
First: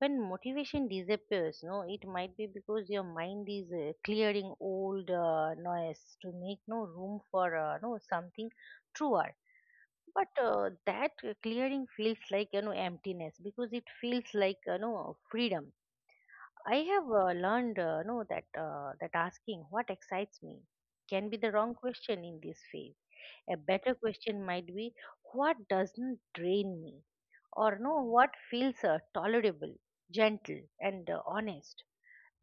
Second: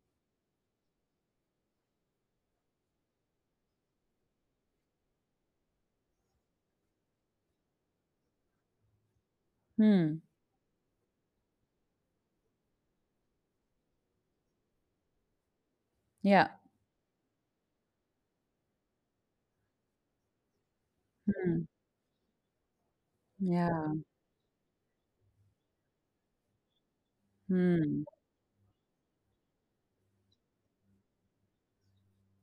S2: When motivation disappears, no it might be because your mind is clearing old noise to make room for no something truer.
S1: Hmm.
S2: But that clearing feels like emptiness because it feels like freedom.
S1: Yeah.
S2: I have learned know that that asking what excites me can be the
S1: Hmm.
S2: wrong question in this phase. A
S1: Yeah.
S2: better question might be, what doesn't drain me? Or no,
S1: Hmm.
S2: what feels tolerable, gentle, and honest?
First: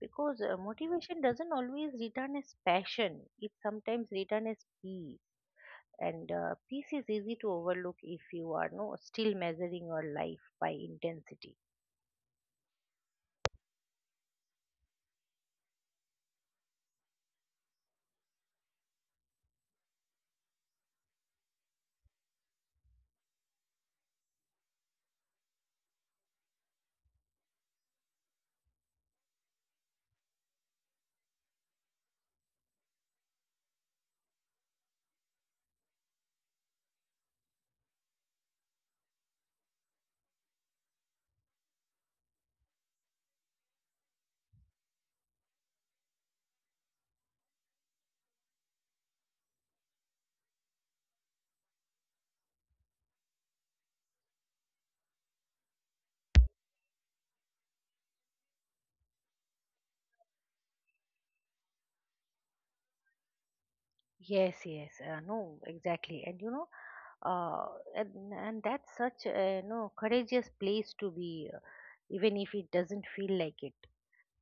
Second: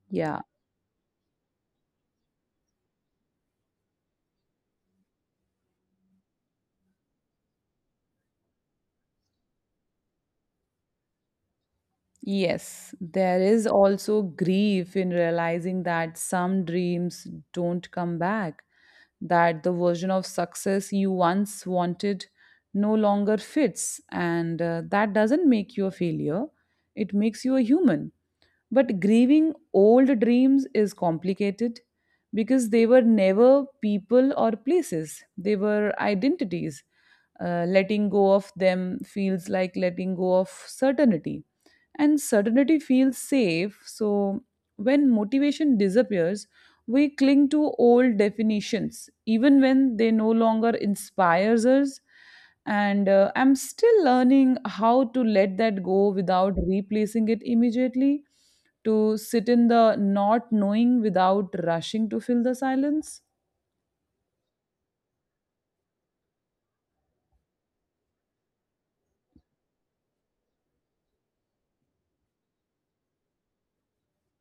S2: Because
S1: Yeah.
S2: motivation doesn't always return as passion, it sometimes returns as peace. And peace is easy to overlook if you are no still measuring your life by intensity.
S1: Yes, there is also grief in realizing that some dreams don't come back, that the version of success you once wanted no longer fits, and that doesn't make you a failure. It makes you a human. But grieving old dreams is complicated because they were never people or places, they were identities. Letting go of them feels like letting go of certainty, and certainty feels safe. So when motivation disappears, we cling to old definitions, even when they no longer inspires us. And I'm still learning how to let that go without replacing it immediately, to sit in the not knowing without rushing to fill the silence.
S2: Yes, yes, no, exactly, and uh, and, that's such a no courageous place to be, even if it doesn't feel like it.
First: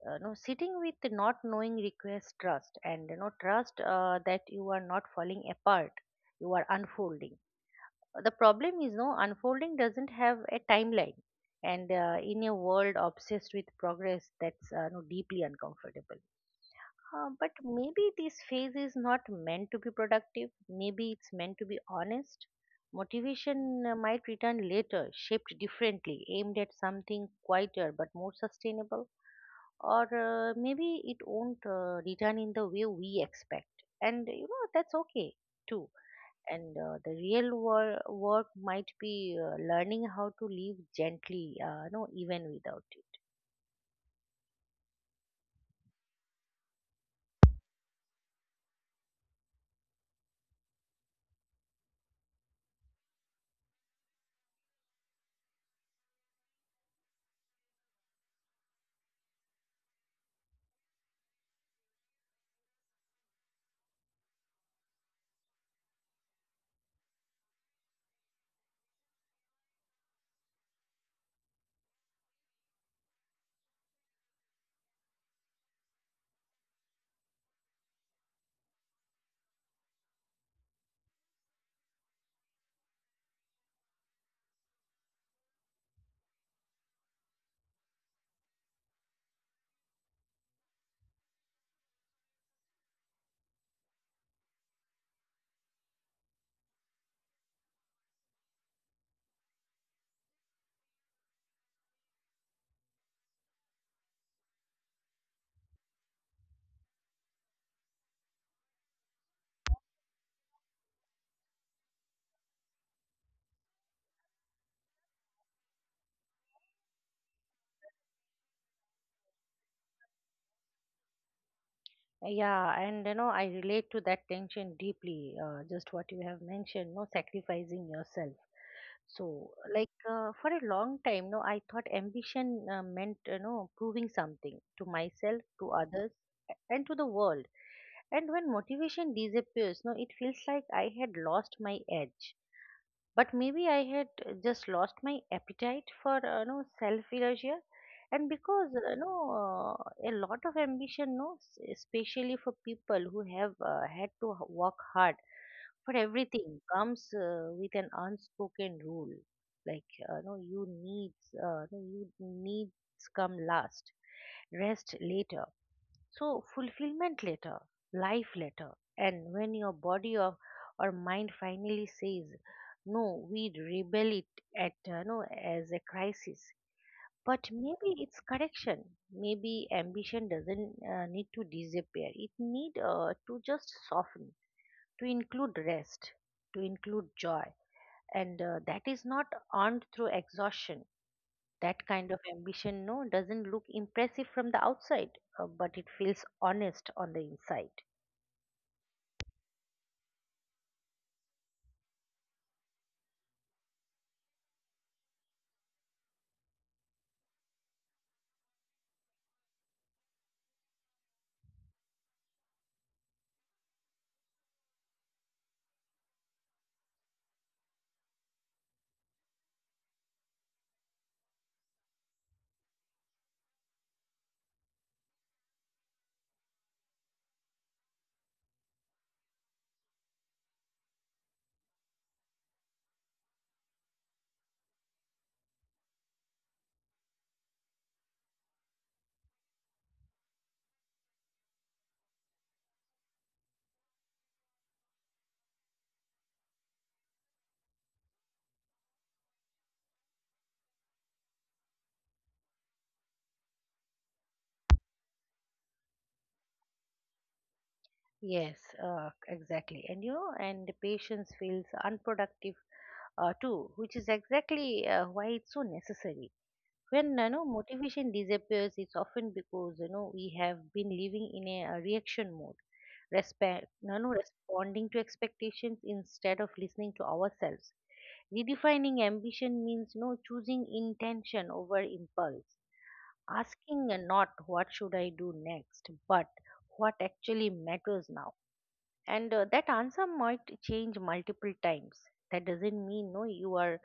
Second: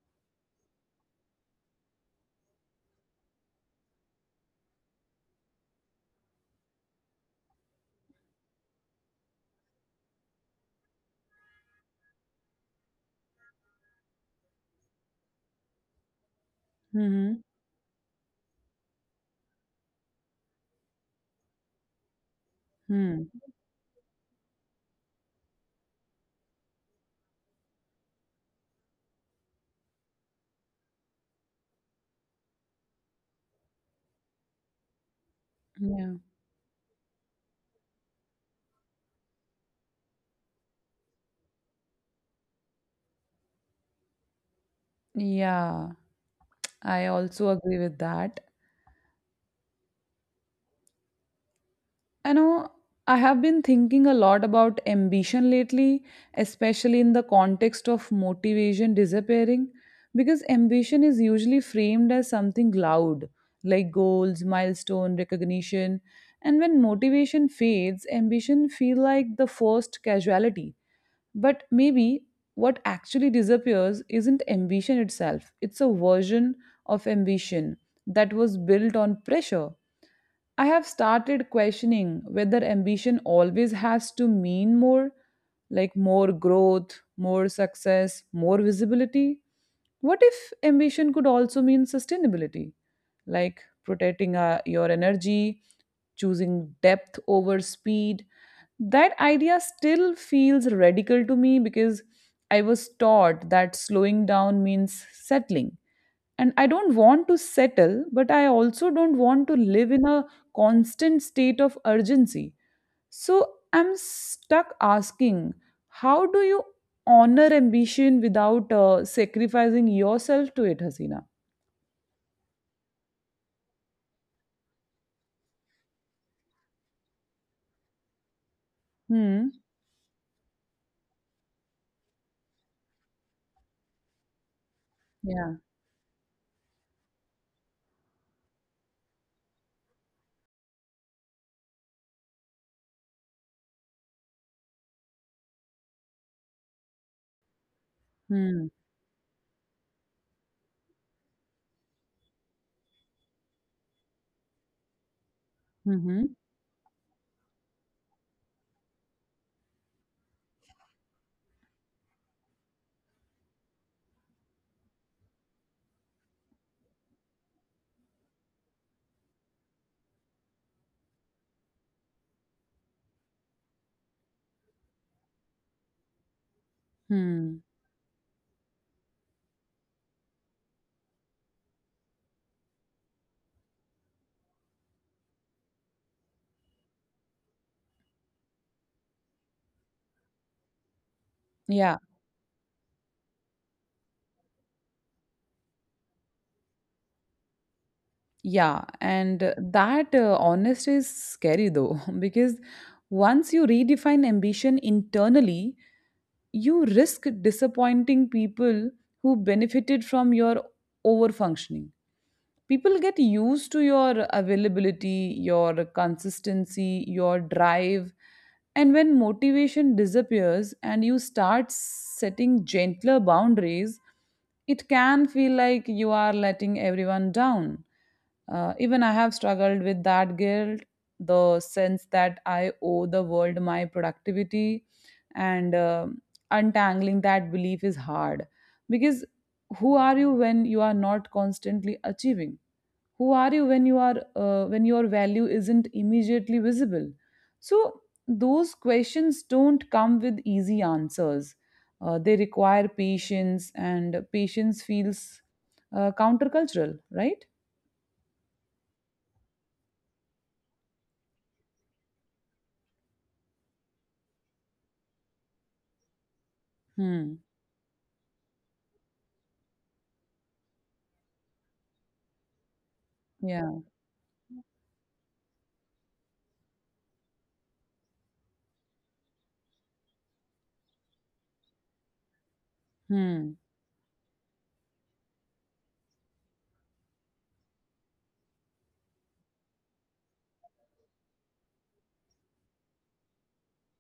S2: No Sitting with not knowing requires trust, and trust that you are not falling apart, you are unfolding. The problem is, unfolding doesn't have a timeline, and in a world obsessed with progress, that's no, deeply uncomfortable. uh,
S1: Mm-hmm.
S2: but maybe this phase is not meant to be productive, maybe it's meant to be honest.
S1: Hmm.
S2: Motivation might return later, shaped differently, aimed at something quieter but more sustainable. Or maybe it won't return in the way we expect, and that's okay too.
S1: Yeah.
S2: And work might be learning how to live gently, even without it.
S1: Yeah. I also agree with that. You know, I have been thinking a lot about ambition lately, especially in the context of motivation disappearing, because ambition is usually framed as something loud, like goals, milestone, recognition. And when motivation fades, ambition feel like the first casualty. But maybe what actually disappears isn't ambition itself, it's a version of ambition that was built on pressure. I have started questioning whether ambition always has to mean more, like more growth, more success, more visibility. What if ambition could also mean sustainability, like protecting your energy, choosing depth over speed? That idea still feels radical to me because I was taught that slowing down means settling. And I don't want to settle, but I also don't want to live in a constant state of urgency. So I'm stuck asking, how do you honor ambition without sacrificing yourself to it, Hasina?
S2: Yeah, and I relate to that tension deeply, just what you have mentioned, no sacrificing yourself.
S1: Hmm.
S2: So for a long time, no I thought ambition meant proving something to
S1: Yeah.
S2: myself, to others, and to the world. And when motivation disappears, no, it feels like I had lost my edge. But maybe I had just lost my appetite for no self erasure, and
S1: Hmm.
S2: because no a lot of ambition, no, s- especially for people who have work hard for
S1: Mm-hmm.
S2: everything, comes with an unspoken rule, like no you needs no, you needs come last, rest later, so fulfillment later, life later, and when your body or mind finally says, no, we rebel it at no as a crisis.
S1: Hmm.
S2: But maybe it's correction. Maybe ambition doesn't need to disappear. It need to just soften, to include rest, to include joy, and that is not earned through exhaustion. That
S1: Yeah.
S2: kind of ambition, doesn't look impressive from the outside, but it feels honest on the inside.
S1: Yeah, and that honesty is scary though, because once you redefine ambition internally, you risk disappointing people who benefited from your overfunctioning. People get used to your availability, your consistency, your drive, and when motivation disappears and you start setting gentler boundaries, it can feel like you are letting everyone down. Even I have struggled with that guilt, the sense that I owe the world my productivity, and untangling that belief is hard because who are you when you are not constantly achieving? Who are you when you are when your value isn't immediately visible? So those questions don't come with easy answers. They require patience, and patience feels countercultural, right?
S2: Yes, exactly. And and the patience feels unproductive too, which is exactly why it's so necessary.
S1: Hmm.
S2: When motivation disappears, it's often because we have been living in a reaction mode,
S1: Yeah.
S2: respect, responding to expectations instead of listening to ourselves. Redefining ambition means no choosing intention over impulse,
S1: Hmm.
S2: asking not what should I do next, but what actually matters now. And that answer might change multiple times. That doesn't mean no you are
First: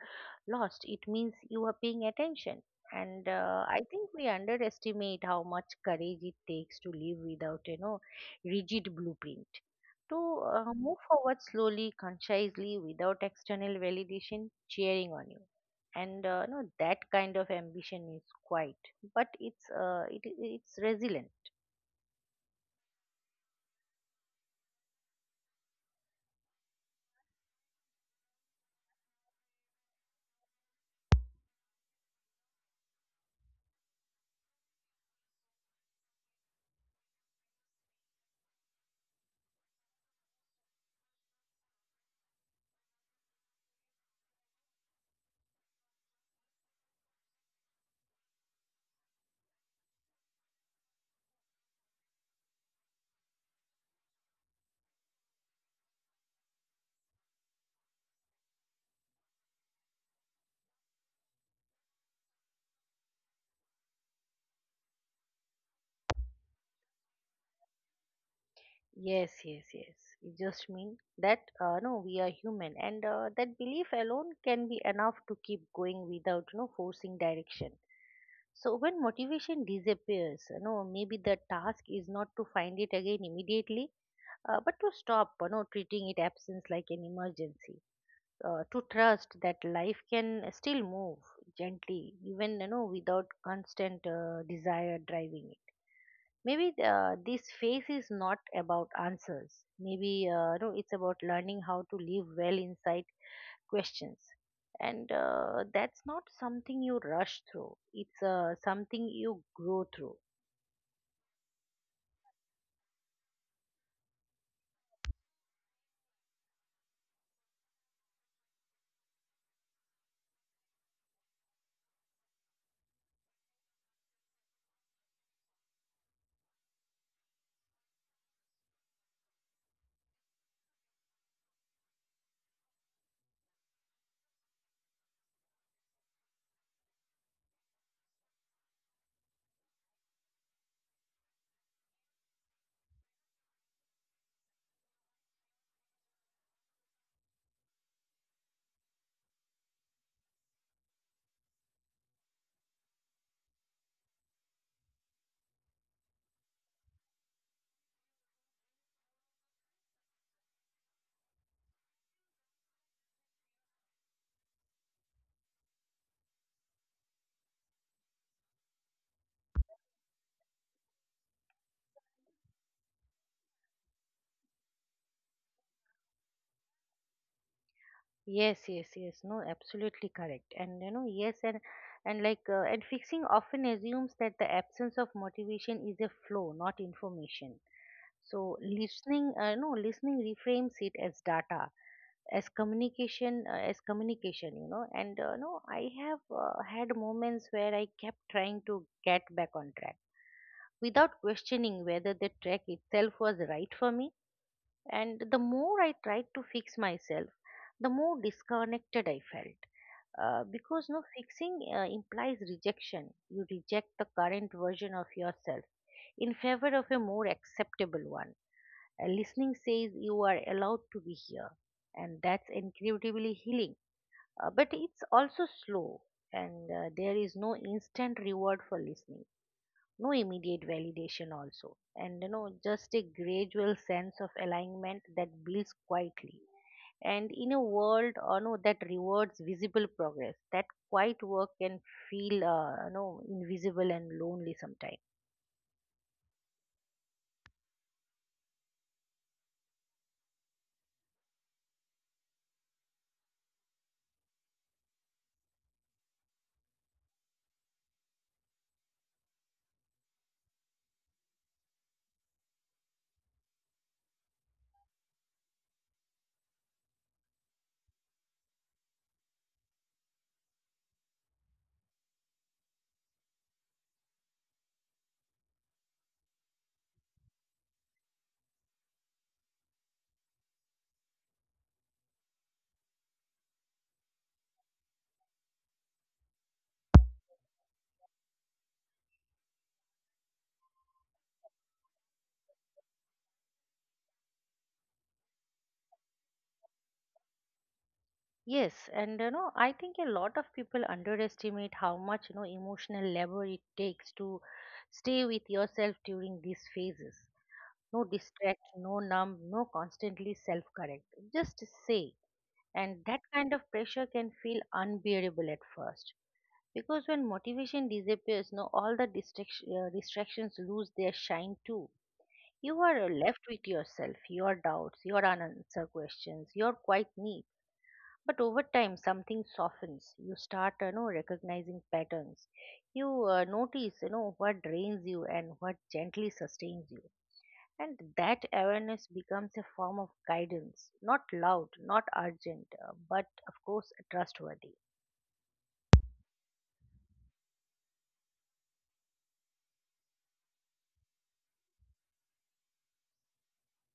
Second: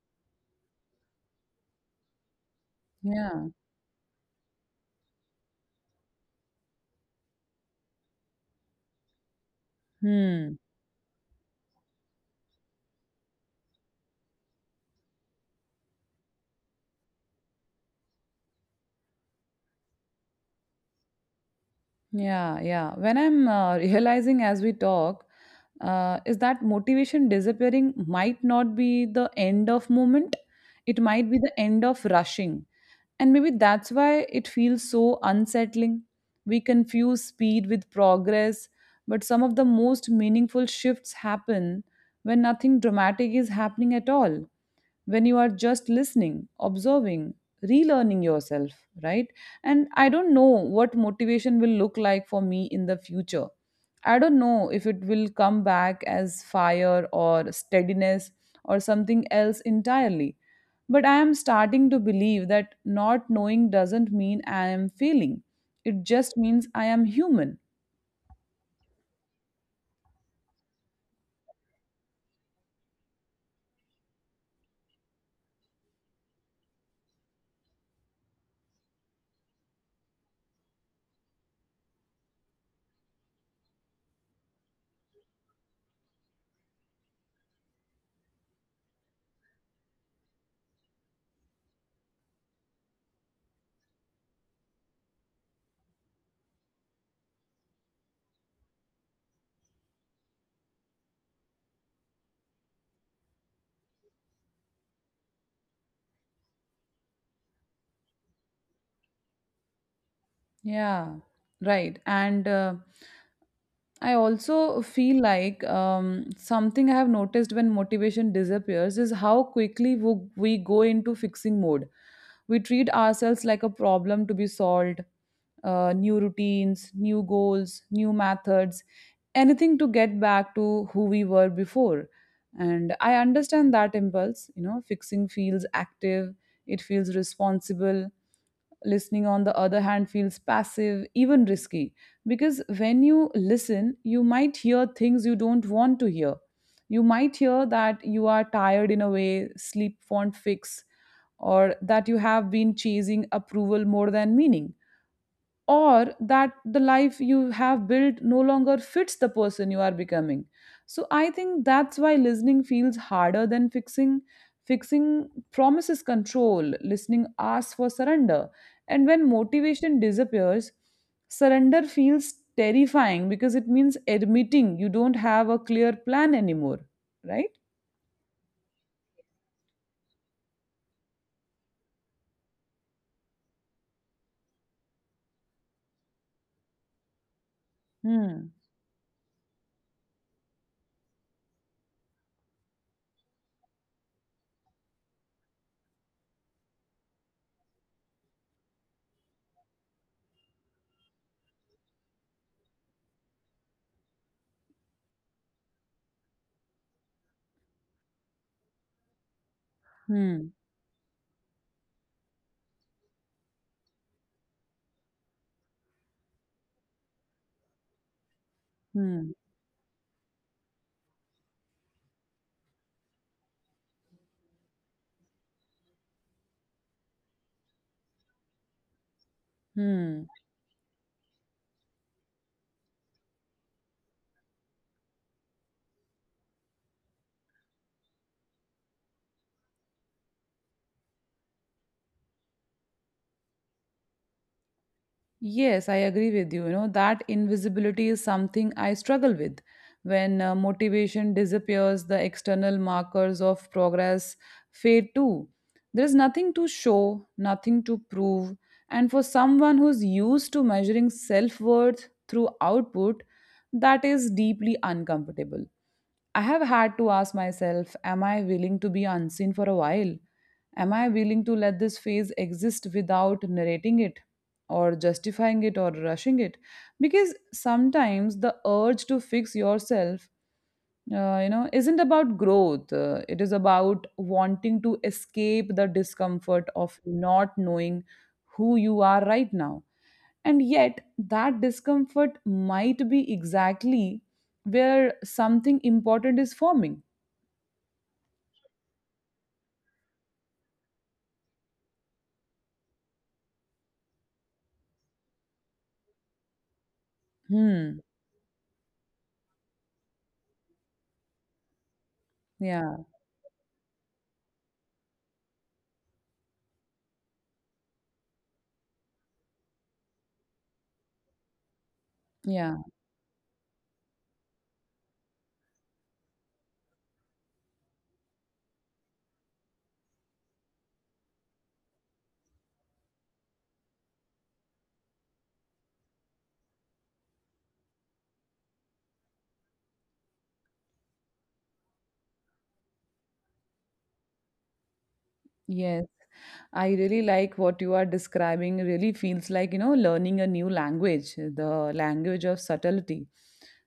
S2: lost. It means you are paying attention. And
S1: Yeah.
S2: I think we underestimate how much courage it takes to live without rigid blueprint, to
S1: Hmm.
S2: move forward slowly, consciously, without external validation cheering on you. And no, that kind of ambition is quiet, but it's resilient.
S1: Yeah. Yeah. When I'm realizing as we talk, is that motivation disappearing might not be the end of moment. It might be the end of rushing. And maybe that's why it feels so unsettling. We confuse speed with progress, but some of the most meaningful shifts happen when nothing dramatic is happening at all. When you are just listening, observing, relearning yourself, right? And I don't know what motivation will look like for me in the future. I don't know if it will come back as fire or steadiness or something else entirely. But I am starting to believe that not knowing doesn't mean I am failing. It just means I am human.
S2: Yes, yes, yes. It just means that no, we are human, and that belief alone can be enough to keep going without forcing direction. So when motivation disappears, maybe the task is not to find it again immediately, but to stop treating it absence like an emergency, to trust that life can still move gently, even without constant desire driving it. Maybe this phase is not about answers. Maybe it's about learning how to live well inside questions, and that's not something you rush through, it's something you grow through.
S1: Yeah, right. And I also feel like something I have noticed when motivation disappears is how quickly we go into fixing mode. We treat ourselves like a problem to be solved, new routines, new goals, new methods, anything to get back to who we were before. And I understand that impulse. You know, fixing feels active, it feels responsible. Listening, on the other hand, feels passive, even risky, because when you listen, you might hear things you don't want to hear. You might hear that you are tired in a way, sleep won't fix, or that you have been chasing approval more than meaning, or that the life you have built no longer fits the person you are becoming. So I think that's why listening feels harder than Fixing promises control. Listening asks for surrender. And when motivation disappears, surrender feels terrifying because it means admitting you don't have a clear plan anymore, right?
S2: Yes, yes, yes. No, absolutely correct. And yes, and like and fixing often assumes that the absence of motivation is a flow, not information.
S1: hmm
S2: So listening, no, listening reframes it as data, as communication. You know, and no, I have had moments where I kept trying to get back on track without questioning whether the track itself was right for me, and the more I tried to fix myself, the more disconnected I felt.
S1: hmm
S2: Because no, fixing implies rejection. You reject the current version of yourself in favor of a more acceptable one.
S1: Hmm.
S2: Listening says you are allowed to be here, and that's incredibly healing. But it's also slow, and there is no instant reward for listening, no
S1: Hmm.
S2: immediate validation also, and you know, just a gradual sense of alignment that builds quietly. And in a world no, that rewards visible progress, that quiet work can feel no, invisible and lonely sometimes.
S1: Yes, I agree with you. You know, that invisibility is something I struggle with. When motivation disappears, the external markers of progress fade too. There is nothing to show, nothing to prove. And for someone who's used to measuring self worth through output, that is deeply uncomfortable. I have had to ask myself, am I willing to be unseen for a while? Am I willing to let this phase exist without narrating it or justifying it or rushing it? Because sometimes the urge to fix yourself, you know, isn't about growth. It is about wanting to escape the discomfort of not knowing who you are right now. And yet, that discomfort might be exactly where something important is forming.
S2: Yes, and you know, I think a lot of people underestimate how much, you know, emotional labor it takes to stay with yourself during these phases. No
S1: Hmm.
S2: distract, no numb, no constantly self correct, just say. And
S1: Yeah.
S2: that kind of pressure can feel unbearable at first, because when motivation disappears, no, all the distractions lose their shine too. You
S1: Yeah.
S2: are left with yourself, your doubts, your unanswered questions, your quiet needs. But over time, something softens. You start, you know, recognizing patterns. You notice, you know, what drains you and what gently sustains you. And that awareness becomes a form of guidance, not loud, not urgent, but of course trustworthy.
S1: Yes. I really like what you are describing. Really feels like, you know, learning a new language, the language of subtlety,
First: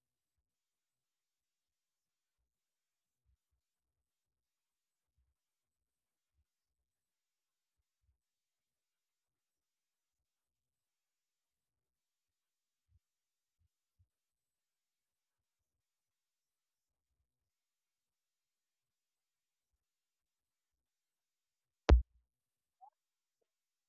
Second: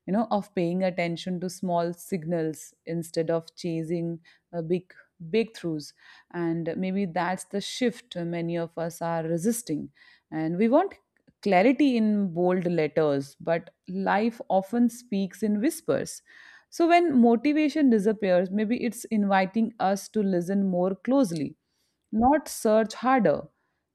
S1: you know, of paying attention to small signals instead of chasing big breakthroughs. And maybe that's the shift many of us are resisting. And we want clarity in bold letters, but life often speaks in whispers. So when motivation disappears, maybe it's inviting us to listen more closely, not search harder,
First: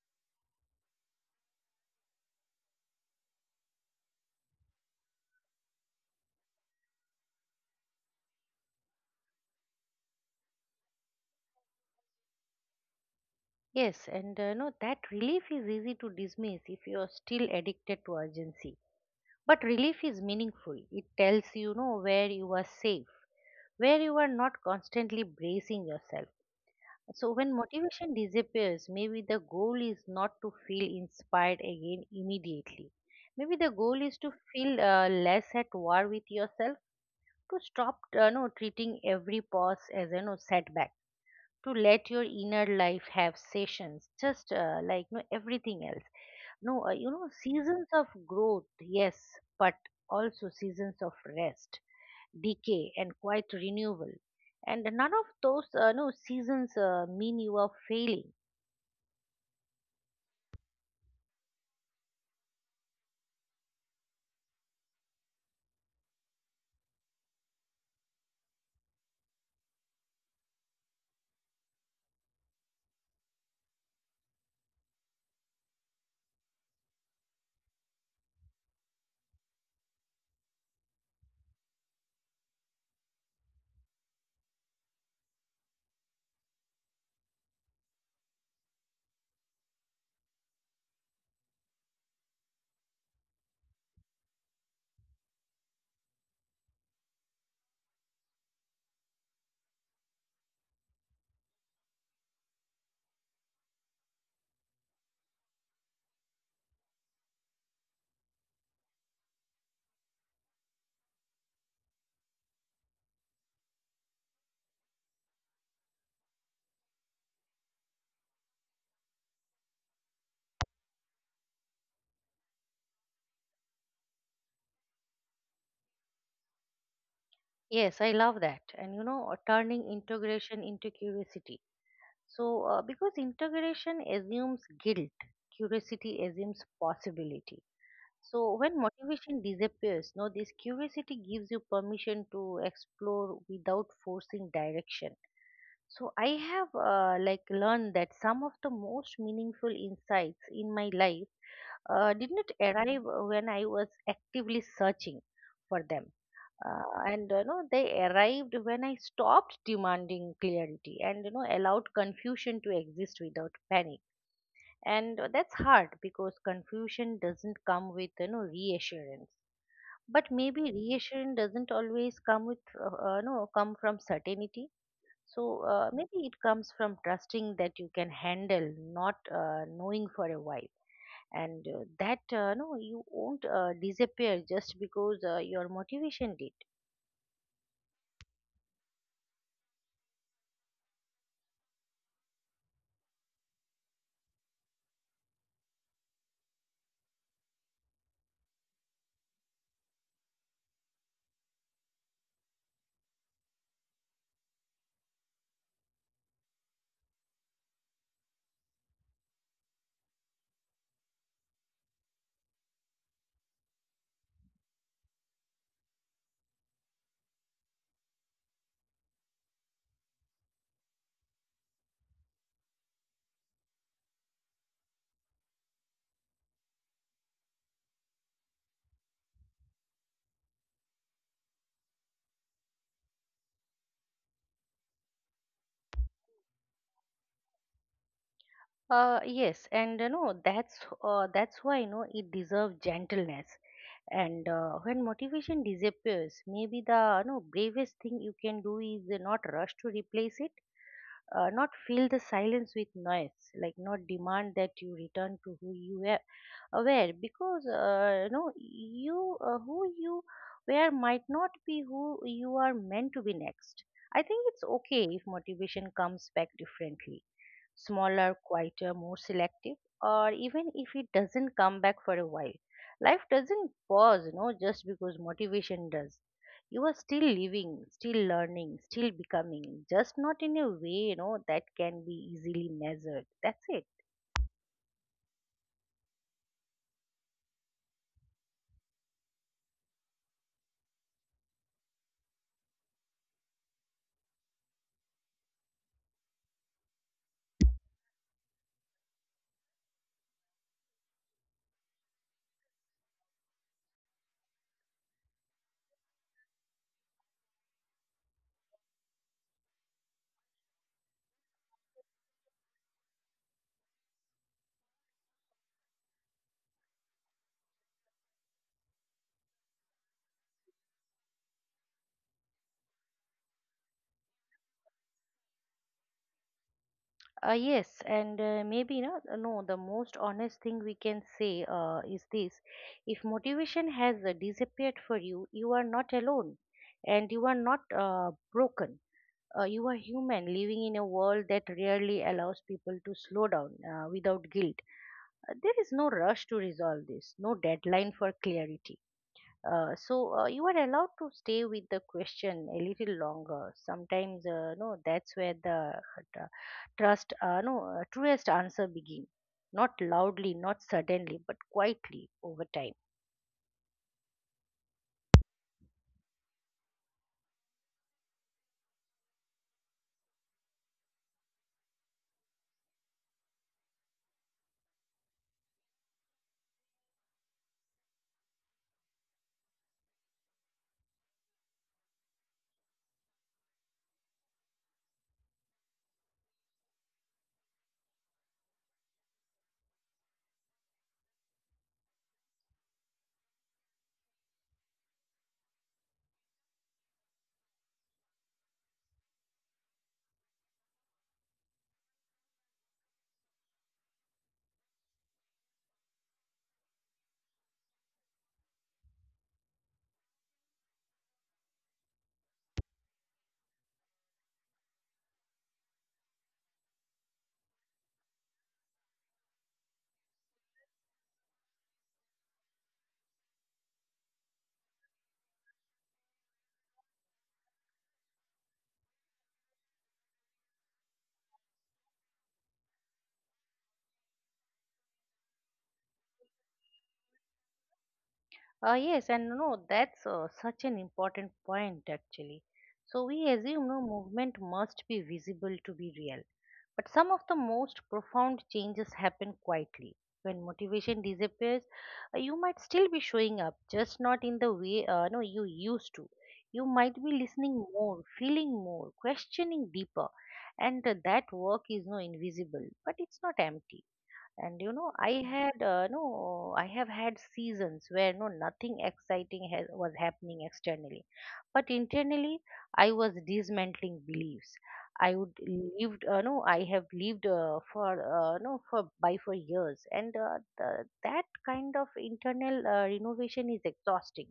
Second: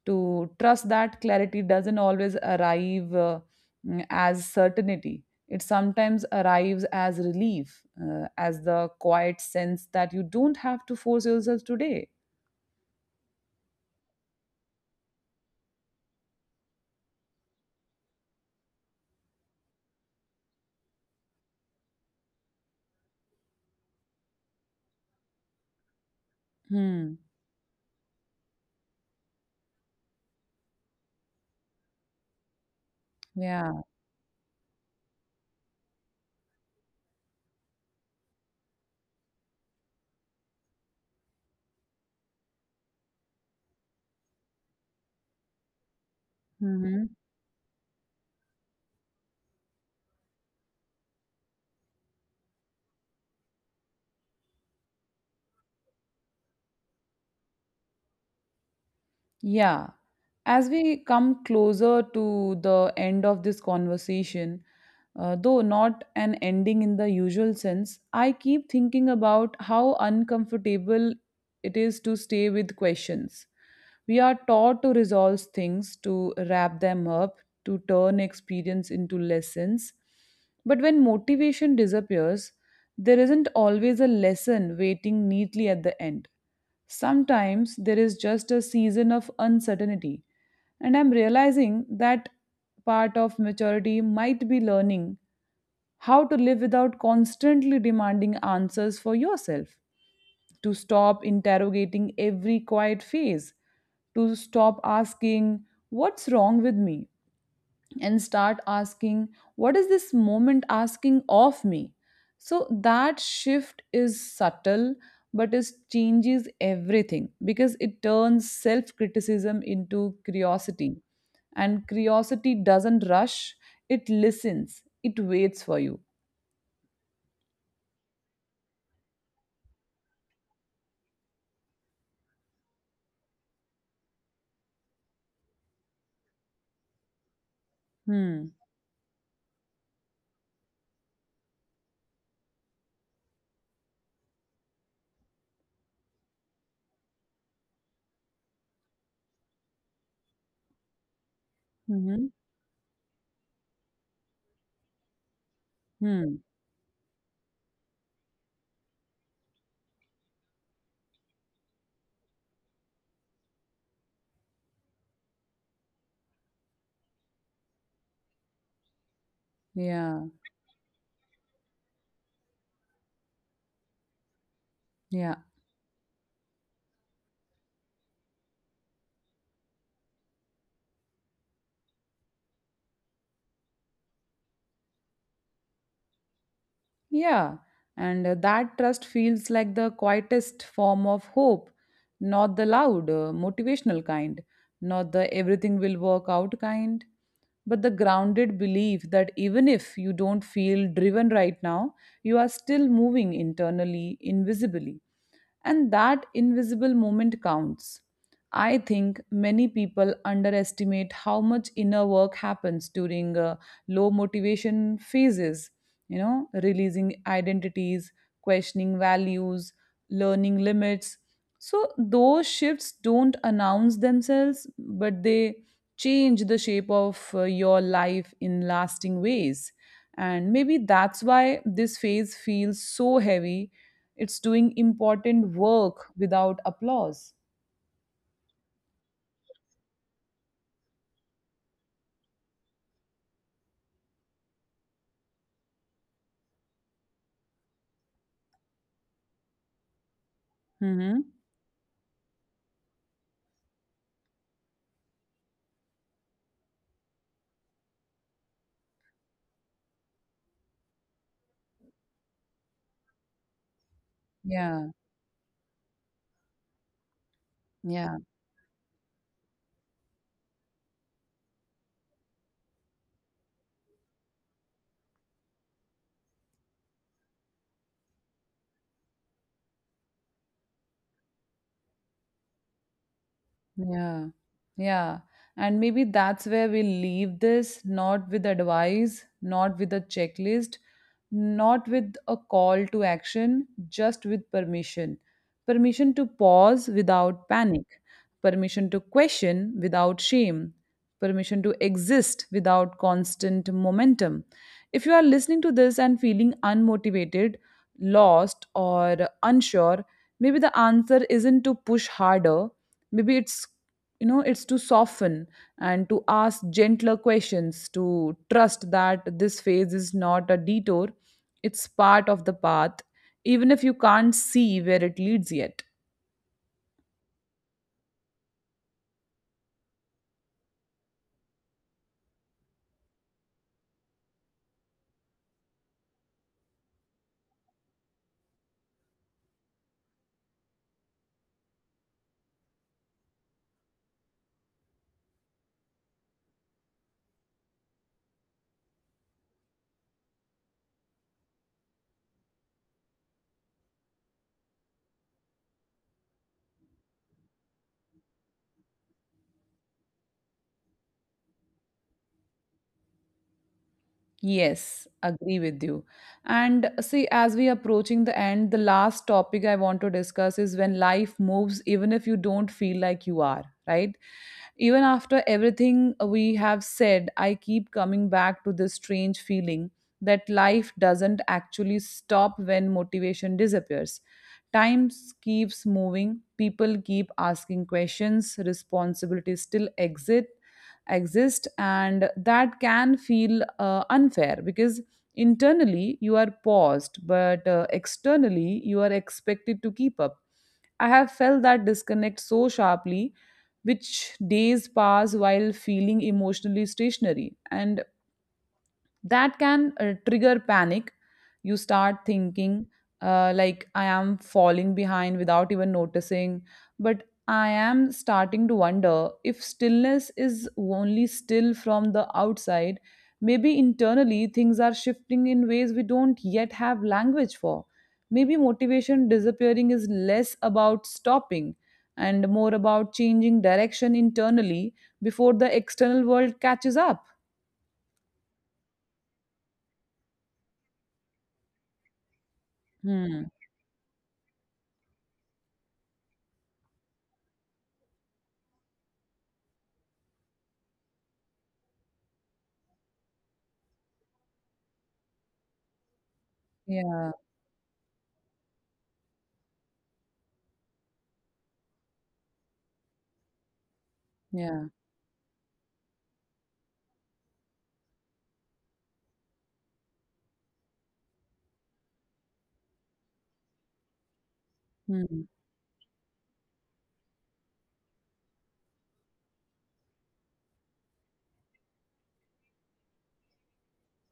S1: to trust that clarity doesn't always arrive as certainty. It sometimes arrives as relief, as the quiet sense that you don't have to force yourself today.
S2: Yes, and no, that relief is easy to dismiss if you are still addicted to urgency. But relief is meaningful. It tells you, know, where you are safe, where you are not constantly bracing yourself.
S1: Hmm.
S2: So when motivation disappears, maybe the goal is not to feel inspired again immediately. Maybe
S1: Yeah.
S2: the goal is to feel less at war with yourself, to stop no, treating every pause as a no setback, to let your inner life have sessions just like no everything else, no you
S1: Mhm.
S2: know, seasons of growth, yes, but also seasons of rest, decay and quiet renewal, and none of those no seasons mean you are failing.
S1: Yeah. As we come closer to the end of this conversation, though not an ending in the usual sense, I keep thinking about how uncomfortable it is to stay with questions. We are taught to resolve things, to wrap them up, to turn experience into lessons. But when motivation disappears, there isn't always a lesson waiting neatly at the end. Sometimes there is just a season of uncertainty, and I'm realizing that part of maturity might be learning how to live without constantly demanding answers for yourself, to stop interrogating every quiet phase, to stop asking, "What's wrong with me?" and start asking, "What is this moment asking of me?" So that shift is subtle, but it changes everything because it turns self criticism into curiosity. And curiosity doesn't rush, it listens, it waits for you.
S2: Yes, I love that. And you know, turning integration into curiosity. So, because integration assumes guilt, curiosity assumes possibility. So,
S1: Hmm.
S2: when motivation disappears, no, this curiosity gives you permission to explore without forcing direction. So, I have like learned that some of the most meaningful insights in my life
S1: Mm-hmm.
S2: did not arrive when I was actively searching for them,
S1: Hmm.
S2: and you know, they arrived when I stopped demanding clarity and you know, allowed confusion to exist without panic. And that's hard because confusion doesn't come with, you know, reassurance.
S1: Yeah.
S2: But maybe reassurance doesn't always come with no, come from certainty.
S1: Yeah.
S2: So maybe it comes from trusting that you can handle not knowing for a while, and that no, you won't disappear just because your motivation did.
S1: Yeah, and that trust feels like the quietest form of hope, not the loud, motivational kind, not the everything will work out kind, but the grounded belief that even if you don't feel driven right now, you are still moving internally, invisibly. And that invisible moment counts. I think many people underestimate how much inner work happens during low motivation phases, you know, releasing identities, questioning values, learning limits. So, those shifts don't announce themselves, but they change the shape of your life in lasting ways. And maybe that's why this phase feels so heavy. It's doing important work without applause.
S2: Yes, and you know, that's why you know, it deserves gentleness. And when motivation disappears, maybe the you know, bravest thing you can do is not rush to replace it,
S1: Mm-hmm.
S2: not fill the silence with noise, like not demand that you return to who you were because you know, you who you were might not be who you are meant to be next. I think it's
S1: Yeah.
S2: okay if motivation comes back differently,
S1: Yeah.
S2: smaller, quieter, more selective, or even if it doesn't come back for a while. Life doesn't pause, you know, just because motivation does. You are still living, still learning, still becoming, just not in a way, you know, that can be easily measured. That's it.
S1: Yeah, yeah. And maybe that's where we leave this, not with advice, not with a checklist, not with a call to action, just with permission. Permission to pause without panic, permission to question without shame, permission to exist without constant momentum. If you are listening to this and feeling unmotivated, lost, or unsure, maybe the answer isn't to push harder. Maybe it's, you know, it's to soften and to ask gentler questions, to trust that this phase is not a detour, it's part of the path, even if you can't see where it leads yet.
S2: Yes, and maybe no. The most honest thing we can say is this: if motivation has disappeared for you, you are not alone, and you are not broken. You are human, living in a world that rarely allows people to slow down without guilt. There is no rush to resolve this, no deadline for clarity. So you are allowed to stay with the question a little longer. Sometimes, no, that's where the trust, no, truest answer begins. Not loudly, not suddenly, but quietly over time.
S1: Yes, agree with you. And see, as we approaching the end, the last topic I want to discuss is when life moves, even if you don't feel like you are, right? Even after everything we have said, I keep coming back to this strange feeling that life doesn't actually stop when motivation disappears. Time keeps moving, people keep asking questions, responsibilities still exist, and that can feel unfair because internally you are paused, but externally you are expected to keep up. I have felt that disconnect so sharply, which days pass while feeling emotionally stationary, and that can trigger panic. You start thinking, like, I am falling behind without even noticing. But I am starting to wonder if stillness is only still from the outside. Maybe internally things are shifting in ways we don't yet have language for. Maybe motivation disappearing is less about stopping and more about changing direction internally before the external world catches up.
S2: Yes, and no, that's such an important point actually. So we
S1: Hmm.
S2: assume no movement must be visible to be real. But some of the most profound changes happen quietly. When motivation disappears, you might still be showing up, just not in the way no, you used to. You might be
S1: Yeah.
S2: listening more, feeling more, questioning deeper, and that work is no invisible, but it's not empty. And you
S1: Yeah.
S2: know, I have had seasons where no, nothing exciting was happening externally, but internally I was dismantling beliefs I would
S1: Mm.
S2: lived no I have lived for no for by for years, and that kind of internal renovation is exhausting.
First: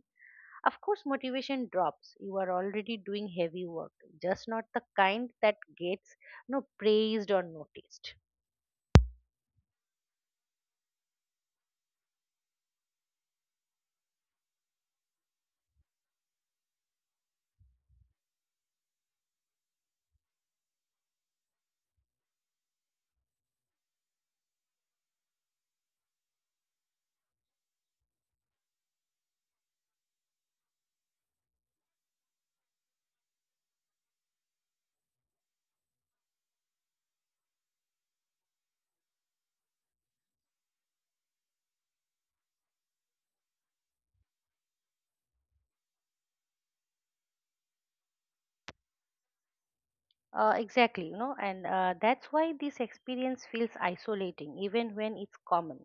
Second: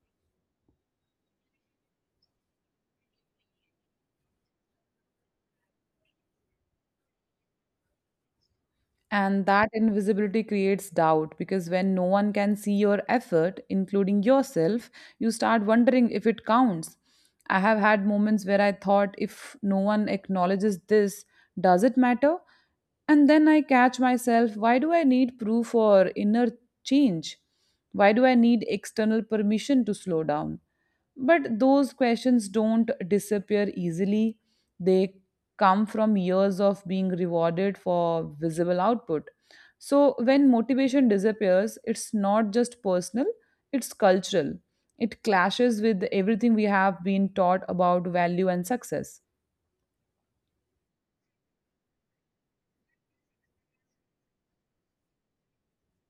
S2: Of course motivation drops, you are already doing heavy work, just not the kind that gets no praised or noticed.
S1: And that invisibility creates doubt because when no one can see your effort, including yourself, you start wondering if it counts. I have had moments where I thought, if no one acknowledges this, does it matter? And then I catch myself, why do I need proof or inner change? Why do I need external permission to slow down? But those questions don't disappear easily. They come from years of being rewarded for visible output. So, when motivation disappears, it's not just personal, it's cultural. It clashes with everything we have been taught about value and success.
S2: Exactly, you know, and that's why this experience feels isolating, even when it's common.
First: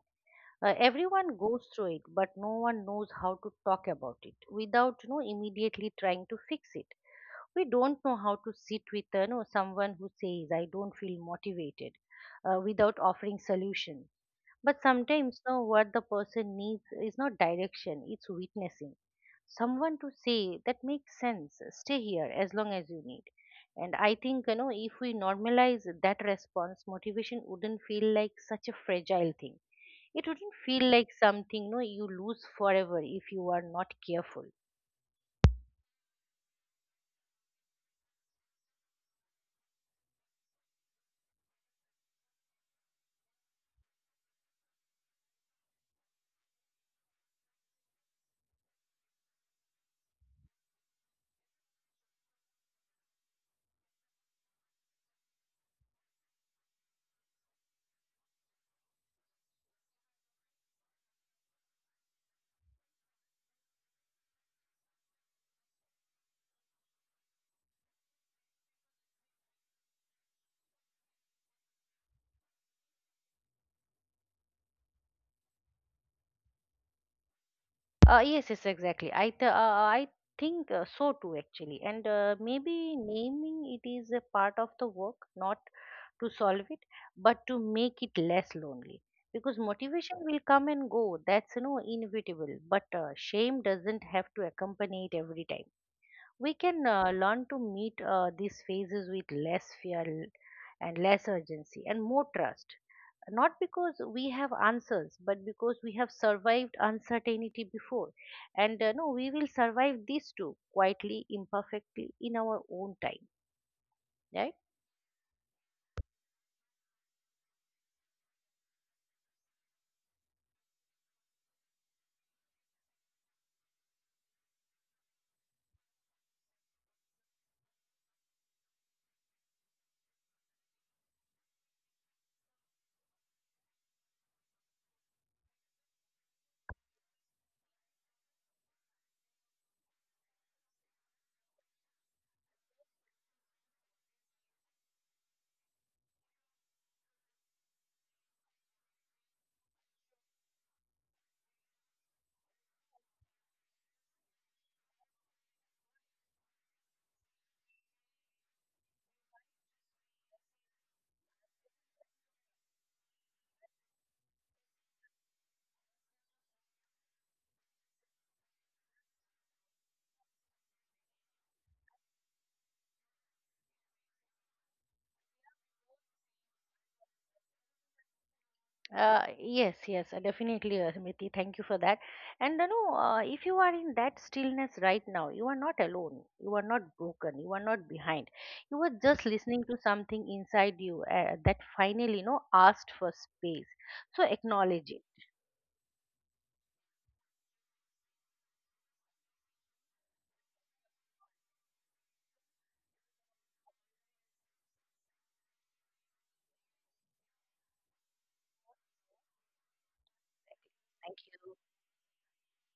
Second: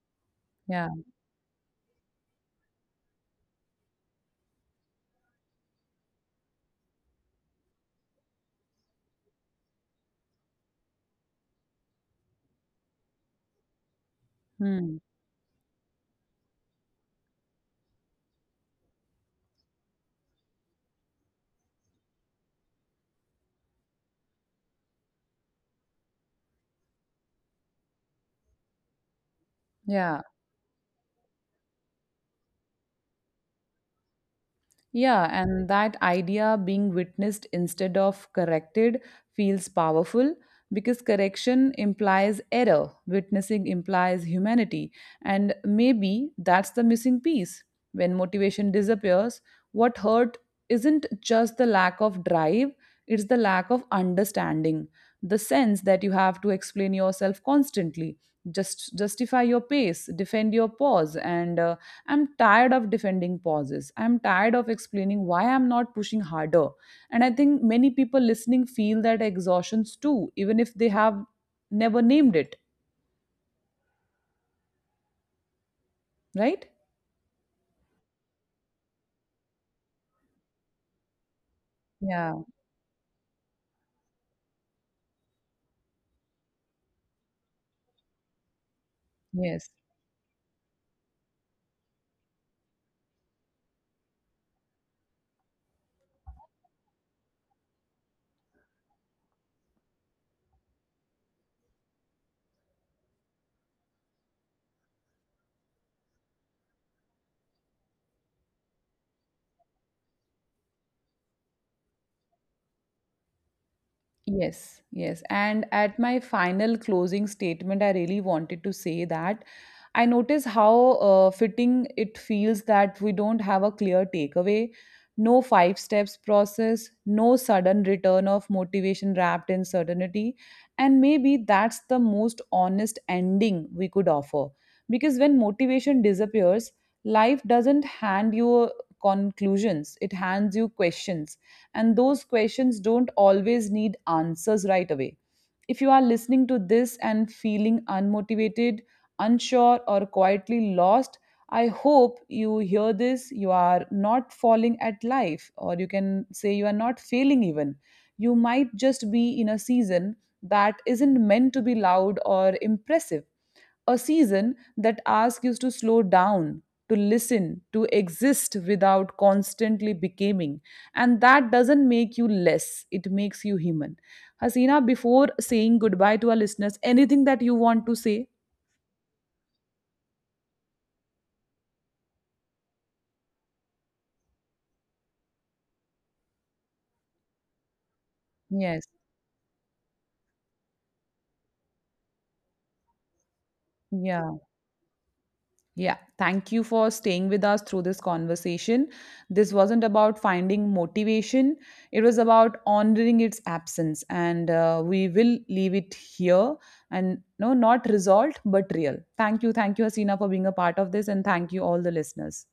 S1: Yeah.
S2: Everyone goes through it, but no one knows how to talk about it without, you know, immediately trying to fix it. We don't know how to sit with, you know, someone who says, "I don't feel motivated," without offering solution. But
S1: Hmm.
S2: sometimes, no, what the person needs is not direction, it's witnessing. Someone to say, that makes sense, stay here as long as you need. And I think, you know, if we normalize that response, motivation wouldn't feel like such a fragile thing. It
S1: Yeah.
S2: wouldn't feel like something, no, you lose forever if you are not careful.
S1: Yeah, and that idea, being witnessed instead of corrected, feels powerful because correction implies error, witnessing implies humanity, and maybe that's the missing piece. When motivation disappears, what hurt isn't just the lack of drive, it's the lack of understanding, the sense that you have to explain yourself constantly, just justify your pace, defend your pause, and I'm tired of defending pauses. I'm tired of explaining why I'm not pushing harder. And I think many people listening feel that exhaustions too, even if they have never named it, right?
S2: Yes, yes, exactly. I think so too, actually. And
S1: Yeah,
S2: maybe naming it is a part of the work, not to solve it, but to make it less lonely. Because
S1: yes.
S2: motivation will come and go. That's you know, inevitable. But shame doesn't have to accompany it every time. We can learn to meet these phases with less fear, and less urgency, and more trust, not because we have answers, but because we have survived uncertainty before, and no, we will survive this too, quietly, imperfectly, in our own time, right?
S1: Yes, yes. And at my final closing statement, I really wanted to say that I notice how fitting it feels that we don't have a clear takeaway, no five steps process, no sudden return of motivation wrapped in certainty. And maybe that's the most honest ending we could offer. Because when motivation disappears, life doesn't hand you conclusions, it hands you questions, and those questions don't always need answers right away. If you are listening to this and feeling unmotivated, unsure, or quietly lost, I hope you hear this. You are not falling at life, or you can say you are not failing even. You might just be in a season that isn't meant to be loud or impressive, a season that asks you to slow down, to listen, to exist without constantly becoming. And that doesn't make you less, it makes you human. Hasina, before saying goodbye to our listeners, anything that you want to say?
S2: Yes, yes, definitely. Smriti, thank you for that. And you know, if you are in that stillness right now, you are not alone, you are not broken, you are not behind. You were
S1: Yes.
S2: just listening to something inside you that finally, you know, asked for space. So
S1: Yeah.
S2: acknowledge it.
S1: Yeah, thank you for staying with us through this conversation. This wasn't about finding motivation, it was about honoring its absence. And we will leave it here and no, not resolved, but real. Thank you. Thank you, Hasina, for being a part of
S2: Thank
S1: this. And
S2: you.
S1: thank you, all the listeners.